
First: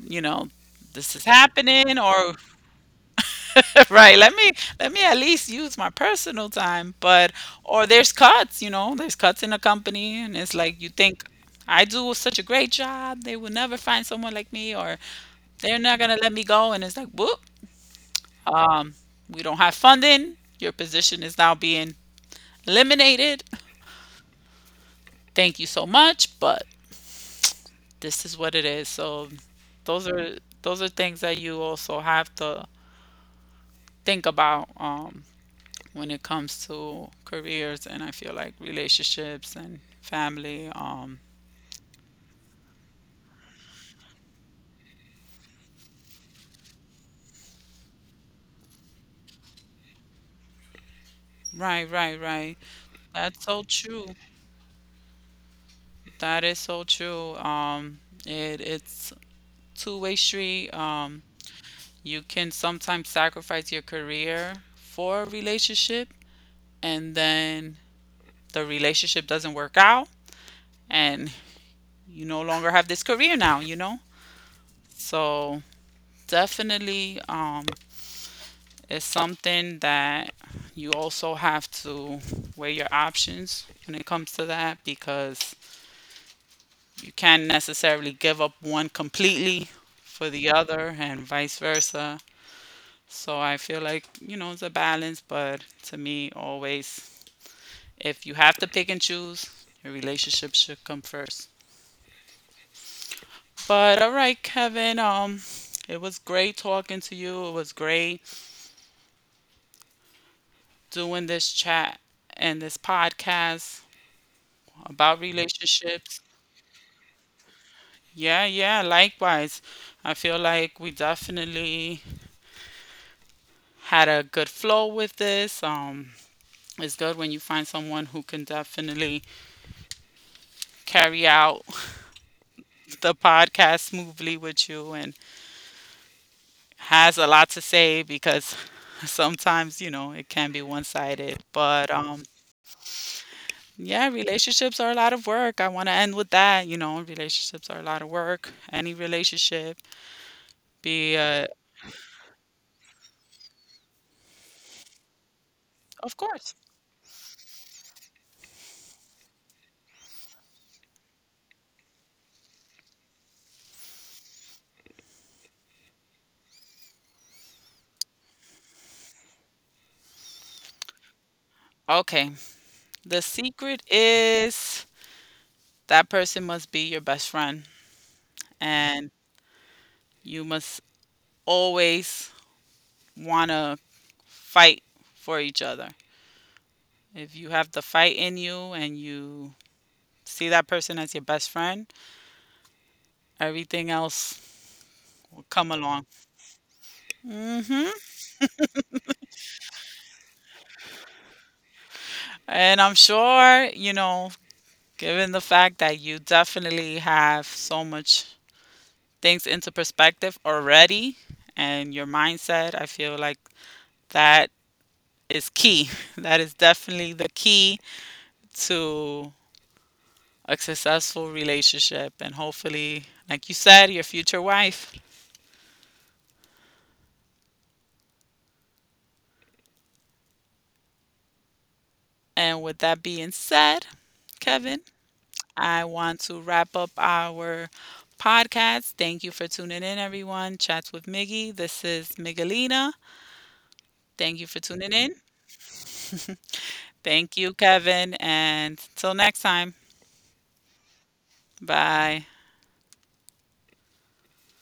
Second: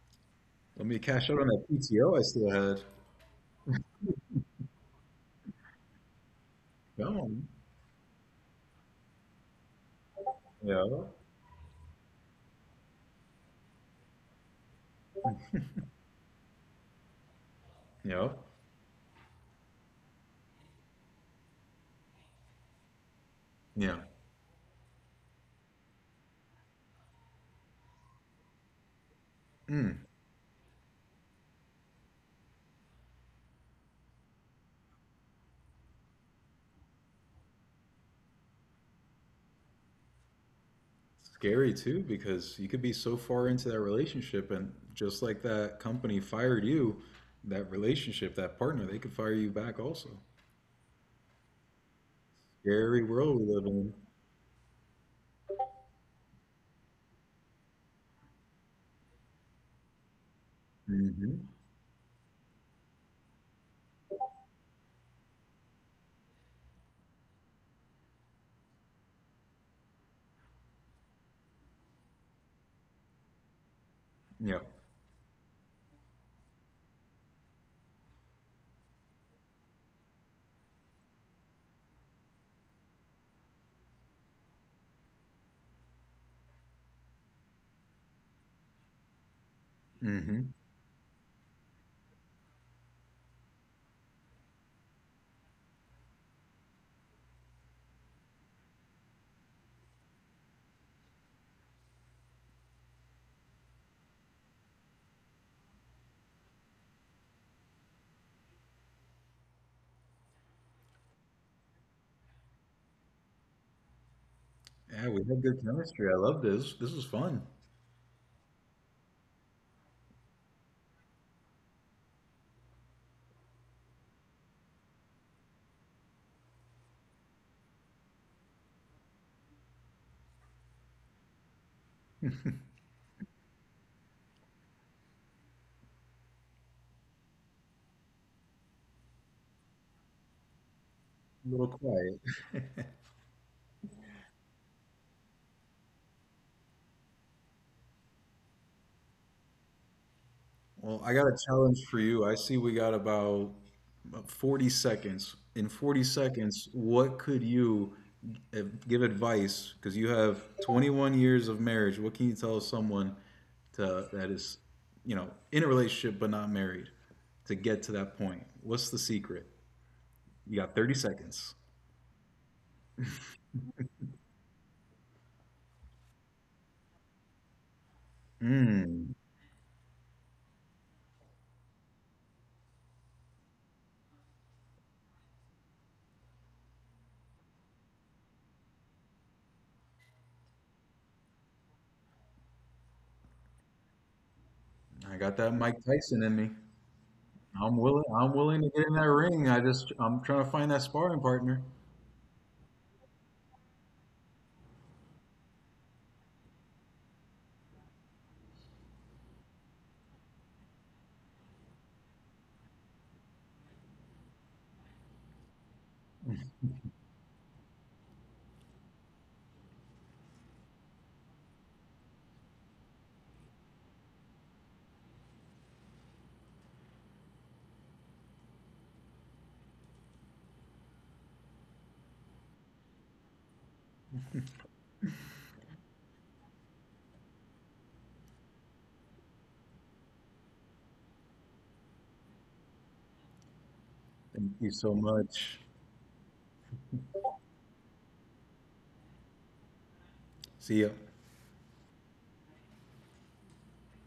you know,
Let me
this is
cash out on that
happening
PTO I
or
still had.
[LAUGHS] right, let me at least use my personal time.
Come
But
on.
or there's cuts, you know, there's cuts in a company, and it's like,
Yeah.
you think I do such a great job. They will never find someone like me, or they're not gonna let me go. And it's like, whoop,
Yeah.
um, we don't have funding. Your position is now being eliminated.
Yeah.
Thank you so much, but this is what it is. So
Mm.
those are those are things that you also have to think about when it comes to careers and I feel like relationships and family.
Scary too because you could be so far into that relationship and just like that company fired you, that relationship, that partner, they could fire you back also.
Right, right, right.
Scary
That's
world we
so
live in.
true. That is so true. It it's two-way street. You can sometimes sacrifice your career for a relationship, and then the relationship doesn't work out, and you no longer have this career now, you know?
Hmm. Yeah.
So, definitely, it's something that you also have to weigh your options when it comes to that because you can't necessarily give up one completely for the
Hmm.
other and vice versa. So I feel like, you know, it's a balance, but to me, always if you have to pick and choose, your relationship should come first. But all right, Kevin, it was great talking to you. It was great doing this chat and this podcast
Yeah,
about
we had good chemistry.
relationships.
I love this. This is fun.
Yeah, yeah, likewise. I feel like we definitely had a good flow with this. Um, it's good when you find someone who can definitely carry out [LAUGHS] the podcast smoothly with you and has a lot to say, because [LAUGHS] sometimes, you know, it can be one-sided.
A little
But um,
quiet. [LAUGHS]
yeah, relationships are a lot of work. I want to end with that, you know, relationships are a lot of work. Any relationship,
Well,
be
I got a
uh
challenge for you. I see we got about 40 seconds. In 40
of course.
seconds, what could you give advice? Because you have 21 years of marriage. What can you tell someone to, that is, you know, in a relationship but not married to get to that point? What's the secret? You got 30 seconds.
Okay. The secret is that person must be your best friend, and
Mm,
you must always want to fight for each other. If you have the fight in you and you see that person as your best friend, everything else
I got
will
that
come
Mike
along.
Tyson in me. I'm
Hmm.
willing. I'm willing to get in that ring. I just I'm trying to find that sparring partner.
And I'm sure, you know, given the fact that you definitely have so much things into perspective already and your mindset, I feel like that is key. [LAUGHS] That is definitely the key to a successful relationship and hopefully, like you said, your future wife. And with that being said, Kevin, I want to wrap up our podcast. Thank you for tuning in, everyone. Chats with Miggy. This is Miguelina. Thank you
Thank
for
you
tuning
so
in.
much.
Thank you, Kevin. And till next time,
See ya.
bye.